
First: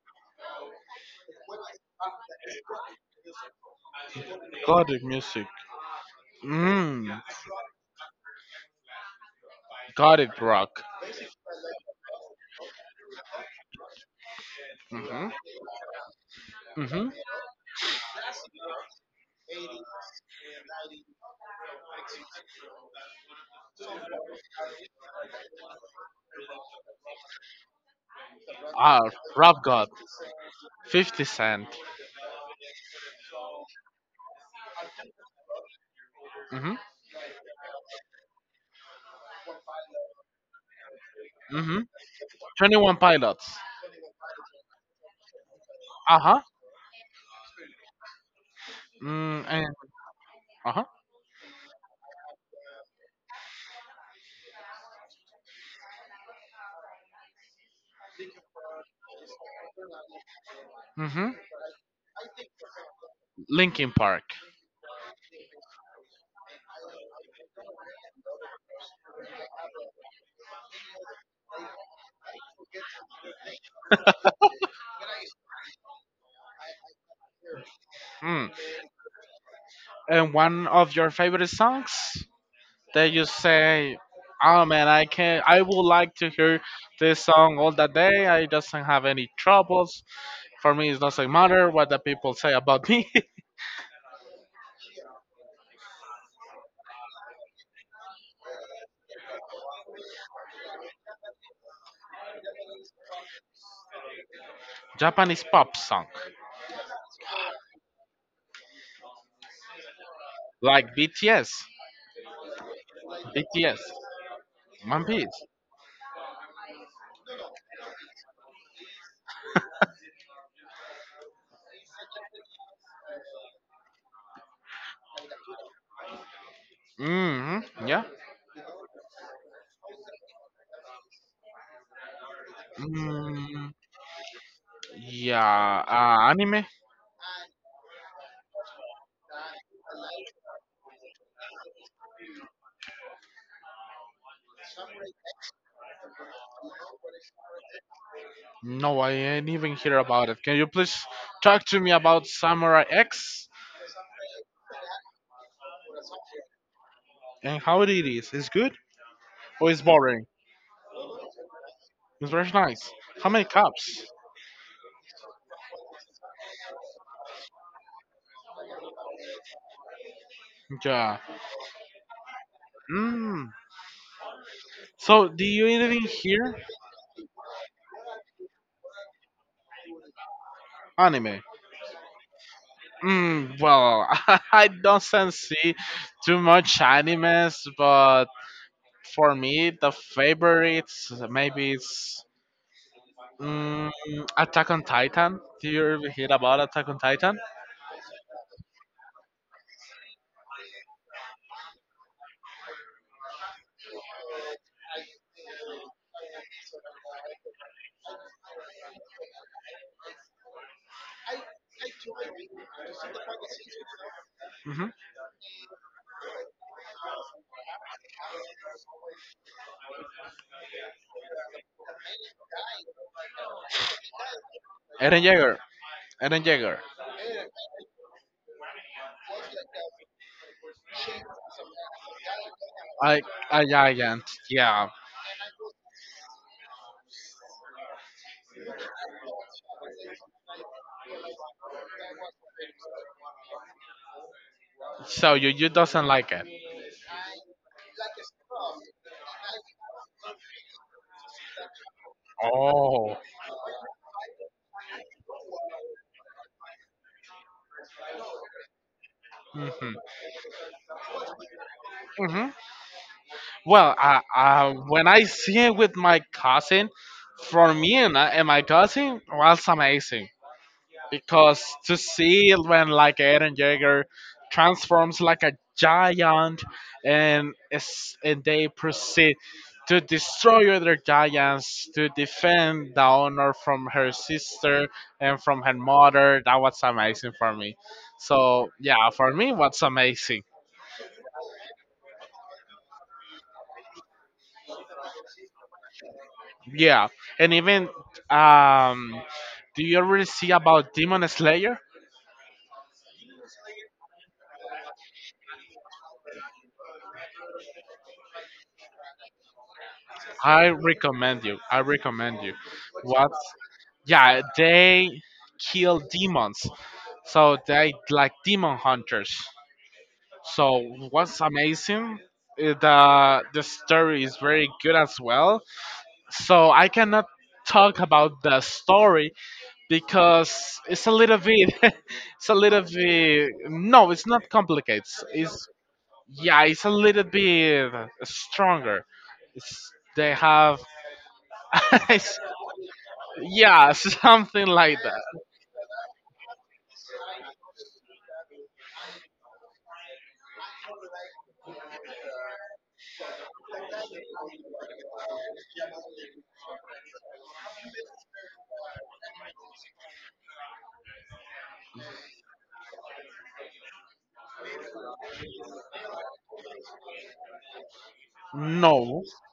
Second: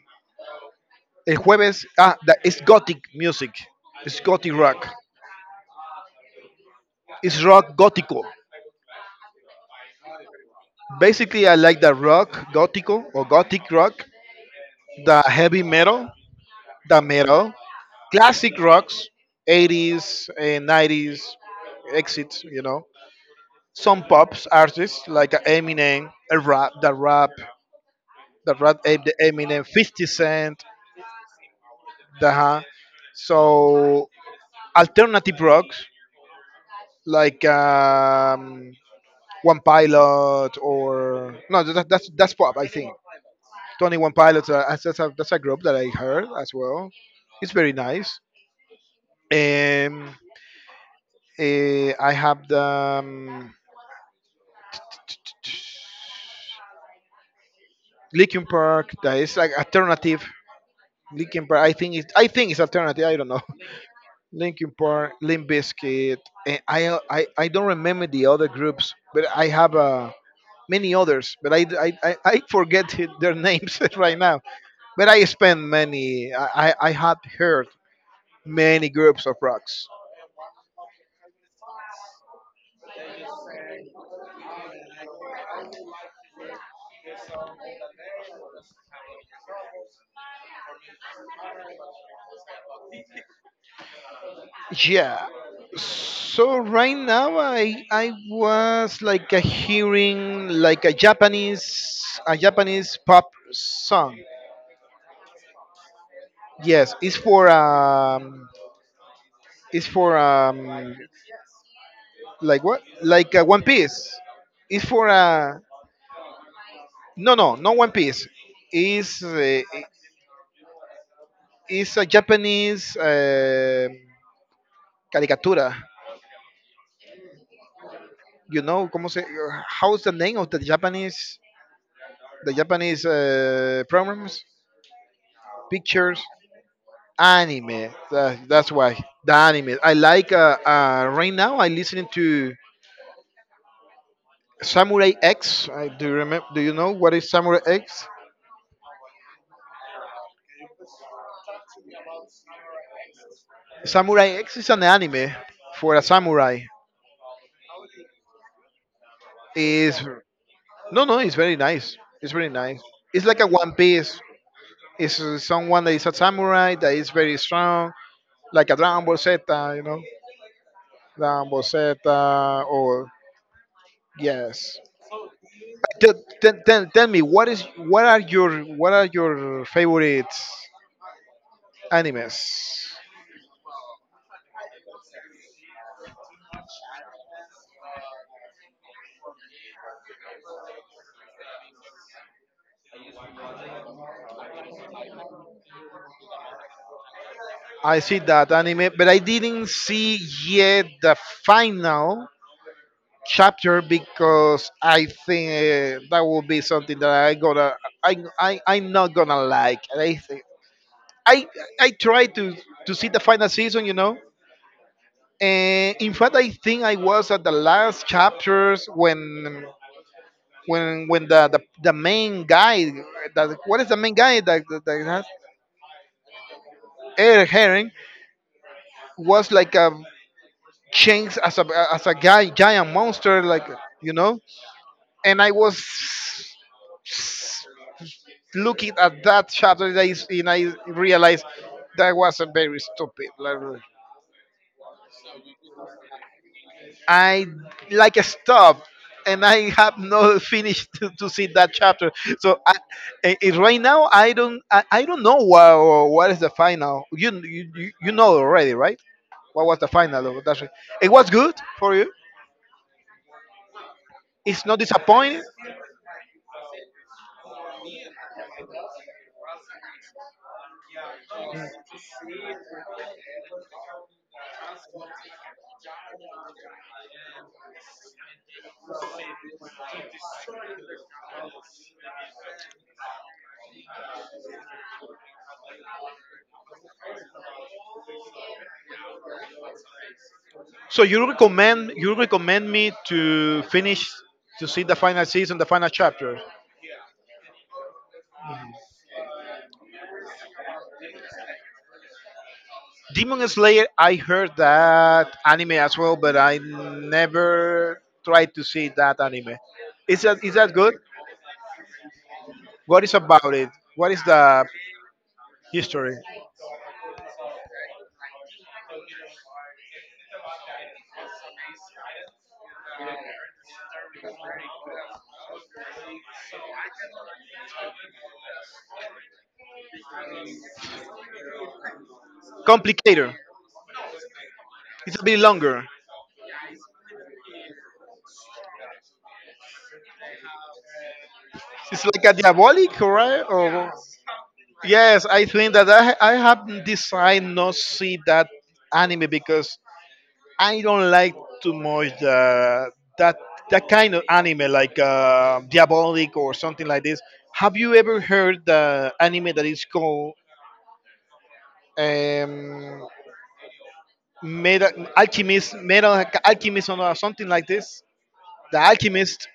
Speaker 1: El jueves, that it's gothic music. It's gothic rock.
Speaker 2: Gothic music. Mm,
Speaker 1: It's rock gótico.
Speaker 2: gothic rock.
Speaker 1: Basically, I like the rock gótico or gothic rock, the
Speaker 2: Mm-hmm,
Speaker 1: heavy metal, the
Speaker 2: mm-hmm.
Speaker 1: metal, classic rocks, 80s and 90s exits. Some pops artists like a Eminem, a rap,
Speaker 2: Ah,
Speaker 1: the
Speaker 2: rap
Speaker 1: Eminem,
Speaker 2: god.
Speaker 1: 50 Cent,
Speaker 2: 50 Cent.
Speaker 1: the huh. So alternative rocks,
Speaker 2: Mm-hmm,
Speaker 1: like One Pilot, or no,
Speaker 2: mm-hmm.
Speaker 1: that's pop, I think.
Speaker 2: 21 pilots.
Speaker 1: Twenty One Pilots. That's a group that I heard
Speaker 2: Uh-huh.
Speaker 1: as well. It's very nice.
Speaker 2: And
Speaker 1: Um,
Speaker 2: uh-huh,
Speaker 1: I have the Linkin Park. That is like alternative.
Speaker 2: mhm.
Speaker 1: Linkin Park. I think it's alternative. I don't know.
Speaker 2: Linkin Park.
Speaker 1: Linkin Park, Limp Bizkit. I don't remember the other groups, but I have many others. But I forget their names right now. But I spent many. I had heard
Speaker 2: Hmm.
Speaker 1: many groups of rocks.
Speaker 2: And one of your favorite songs that you say, "Oh man, I can. I would like to hear this song all the day. I doesn't have any troubles. For me, it doesn't matter what the people say about me."
Speaker 1: Yeah. So right now I was like a hearing like a Japanese pop song.
Speaker 2: Japanese pop song,
Speaker 1: Yes, it's for
Speaker 2: like
Speaker 1: like, what? Like One
Speaker 2: BTS,
Speaker 1: Piece. It's
Speaker 2: One
Speaker 1: for
Speaker 2: Piece.
Speaker 1: no, no, not One Piece. It's uh, it's a Japanese, caricatura.
Speaker 2: Hmm. Yeah.
Speaker 1: You know, como se, how's the name of the Japanese,
Speaker 2: Mm,
Speaker 1: programs,
Speaker 2: yeah.
Speaker 1: pictures,
Speaker 2: Anime.
Speaker 1: anime. That's why, the anime I like. Right now, I listening to Samurai X. Do you remember? Do you know what is Samurai X?
Speaker 2: No, I ain't even hear about it. Can you please talk to me about Samurai X?
Speaker 1: Samurai X is an anime for a samurai.
Speaker 2: And how it is? It's good or it's
Speaker 1: Is
Speaker 2: boring?
Speaker 1: No, no. It's very nice. It's
Speaker 2: It's
Speaker 1: very
Speaker 2: very
Speaker 1: nice.
Speaker 2: nice.
Speaker 1: It's
Speaker 2: How
Speaker 1: like a
Speaker 2: many
Speaker 1: One
Speaker 2: cups?
Speaker 1: Piece. It's someone that is a samurai that is very strong, like a Dragon Ball Z. You know.
Speaker 2: Yeah.
Speaker 1: Than Boceta, or
Speaker 2: Mm.
Speaker 1: yes.
Speaker 2: So, do you even
Speaker 1: Tell, tell,
Speaker 2: hear
Speaker 1: tell tell me, what are your favorite
Speaker 2: anime?
Speaker 1: animes?
Speaker 2: Mm, well, I don't see too much animes, but for me, the favorites maybe it's mm, Attack on Titan. Do you ever hear about Attack on Titan?
Speaker 1: I see that anime, but I didn't see yet the final chapter because I think, that will be something that I am not gonna like. And I think I I tried to see the final season,
Speaker 2: Mm-hmm.
Speaker 1: And in fact, I think I was at the last chapters when the main guy — that what is the main guy that that, that has
Speaker 2: Eren Yeager. Eren Yeager.
Speaker 1: Eric Herring — was like a changed as a guy, giant
Speaker 2: I,
Speaker 1: monster, like,
Speaker 2: a
Speaker 1: you
Speaker 2: giant.
Speaker 1: know
Speaker 2: Yeah.
Speaker 1: and I was looking at that chapter, and I realized that was a very stupid, like,
Speaker 2: So you doesn't like it.
Speaker 1: I like stopped, and I have not finished to see that chapter. So
Speaker 2: Oh.
Speaker 1: right now I don't know what is the final. You know already, right? What was the
Speaker 2: Mhm.
Speaker 1: final of that? It was good for you.
Speaker 2: Hmm. Well,
Speaker 1: It's not
Speaker 2: when I
Speaker 1: disappointing.
Speaker 2: see it with my cousin, for me and my cousin was amazing because to see it when like Eren Jaeger transforms like a giant and is, and they proceed to destroy other giants to defend the honor from her sister and from her mother that was amazing for me, so yeah, for me what's amazing.
Speaker 1: So you recommend me to finish, to see the final season, the final chapter.
Speaker 2: Yeah, and even um do you already see about Demon Slayer?
Speaker 1: Demon Slayer, I heard that anime as well, but I never tried to see that anime. Is that is
Speaker 2: I
Speaker 1: that good?
Speaker 2: recommend you. I recommend you.
Speaker 1: What is
Speaker 2: What?
Speaker 1: about it? What is
Speaker 2: Yeah,
Speaker 1: the
Speaker 2: they kill
Speaker 1: history?
Speaker 2: demons. So they like demon hunters. So what's amazing is the story is very good as well. So I cannot talk about the story because it's a little bit it's a little
Speaker 1: Complicated.
Speaker 2: bit no, it's not complicated.
Speaker 1: It's a bit
Speaker 2: It's
Speaker 1: longer.
Speaker 2: yeah, it's a little bit stronger. It's, they have,
Speaker 1: It's like a diabolic, right? Or
Speaker 2: yeah, something like
Speaker 1: yes,
Speaker 2: that.
Speaker 1: I think that I have decided not see that anime because I don't like too much the, that that kind of anime, like Diabolic or something like this. Have you ever heard the anime that is called, um, Metal Alchemist or something like this? The
Speaker 2: No,
Speaker 1: Alchemist,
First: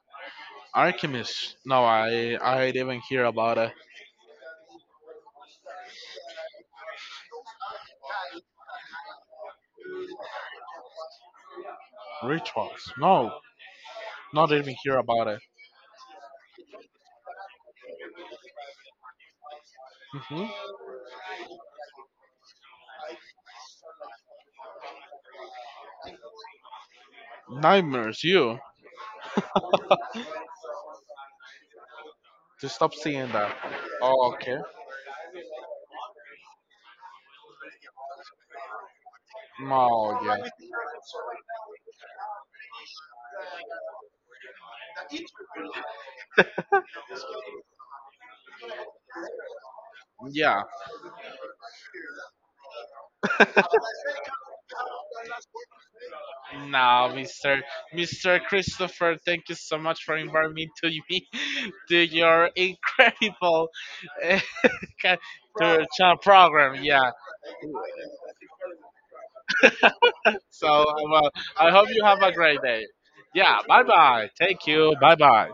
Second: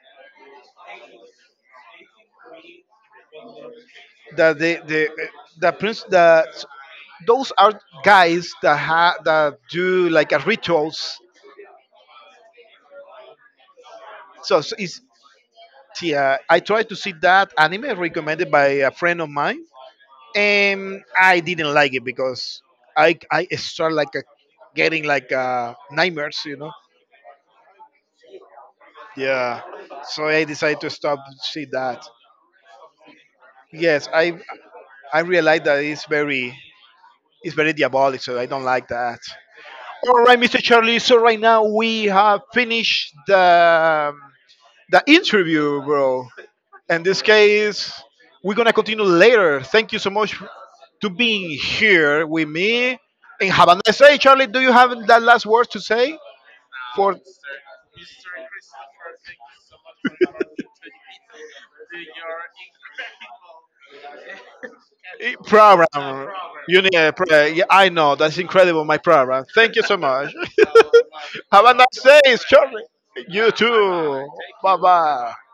Speaker 2: alchemist. No, I didn't hear about it.
Speaker 1: the the the, the prince, the those are guys that, that do like a rituals.
Speaker 2: Rituals. No, not even
Speaker 1: So
Speaker 2: hear
Speaker 1: it's,
Speaker 2: about it.
Speaker 1: yeah, I tried to see that anime recommended by a friend of mine,
Speaker 2: Hmm.
Speaker 1: and I didn't like it because I start like a, getting like, nightmares.
Speaker 2: Nightmares. You.
Speaker 1: Yeah, so I decided to stop see that.
Speaker 2: Just stop seeing that.
Speaker 1: Yes,
Speaker 2: Oh,
Speaker 1: I
Speaker 2: okay.
Speaker 1: I realized that it's very diabolic, so I don't like that.
Speaker 2: Oh
Speaker 1: All
Speaker 2: yeah.
Speaker 1: right, Mr. Charlie. So right now we have finished the interview, bro. In this case, we're gonna continue later. Thank you so much
Speaker 2: Yeah,
Speaker 1: to being here with me in Havana. Say, Charlie, do you have that last word to say
Speaker 2: no,
Speaker 1: for?
Speaker 2: Mr. Christopher, thank you so much for inviting me to your incredible uh, ca- to channel
Speaker 1: Program. You
Speaker 2: program.
Speaker 1: need
Speaker 2: Yeah.
Speaker 1: a pro- Yeah, I know that's incredible. My program. Thank you so much.
Speaker 2: So well,
Speaker 1: Have
Speaker 2: I
Speaker 1: a
Speaker 2: hope
Speaker 1: nice
Speaker 2: you have a
Speaker 1: day,
Speaker 2: great
Speaker 1: Charlie.
Speaker 2: day.
Speaker 1: You
Speaker 2: Yeah. Bye
Speaker 1: too.
Speaker 2: bye. Thank
Speaker 1: Bye
Speaker 2: you. Bye
Speaker 1: bye.
Speaker 2: bye.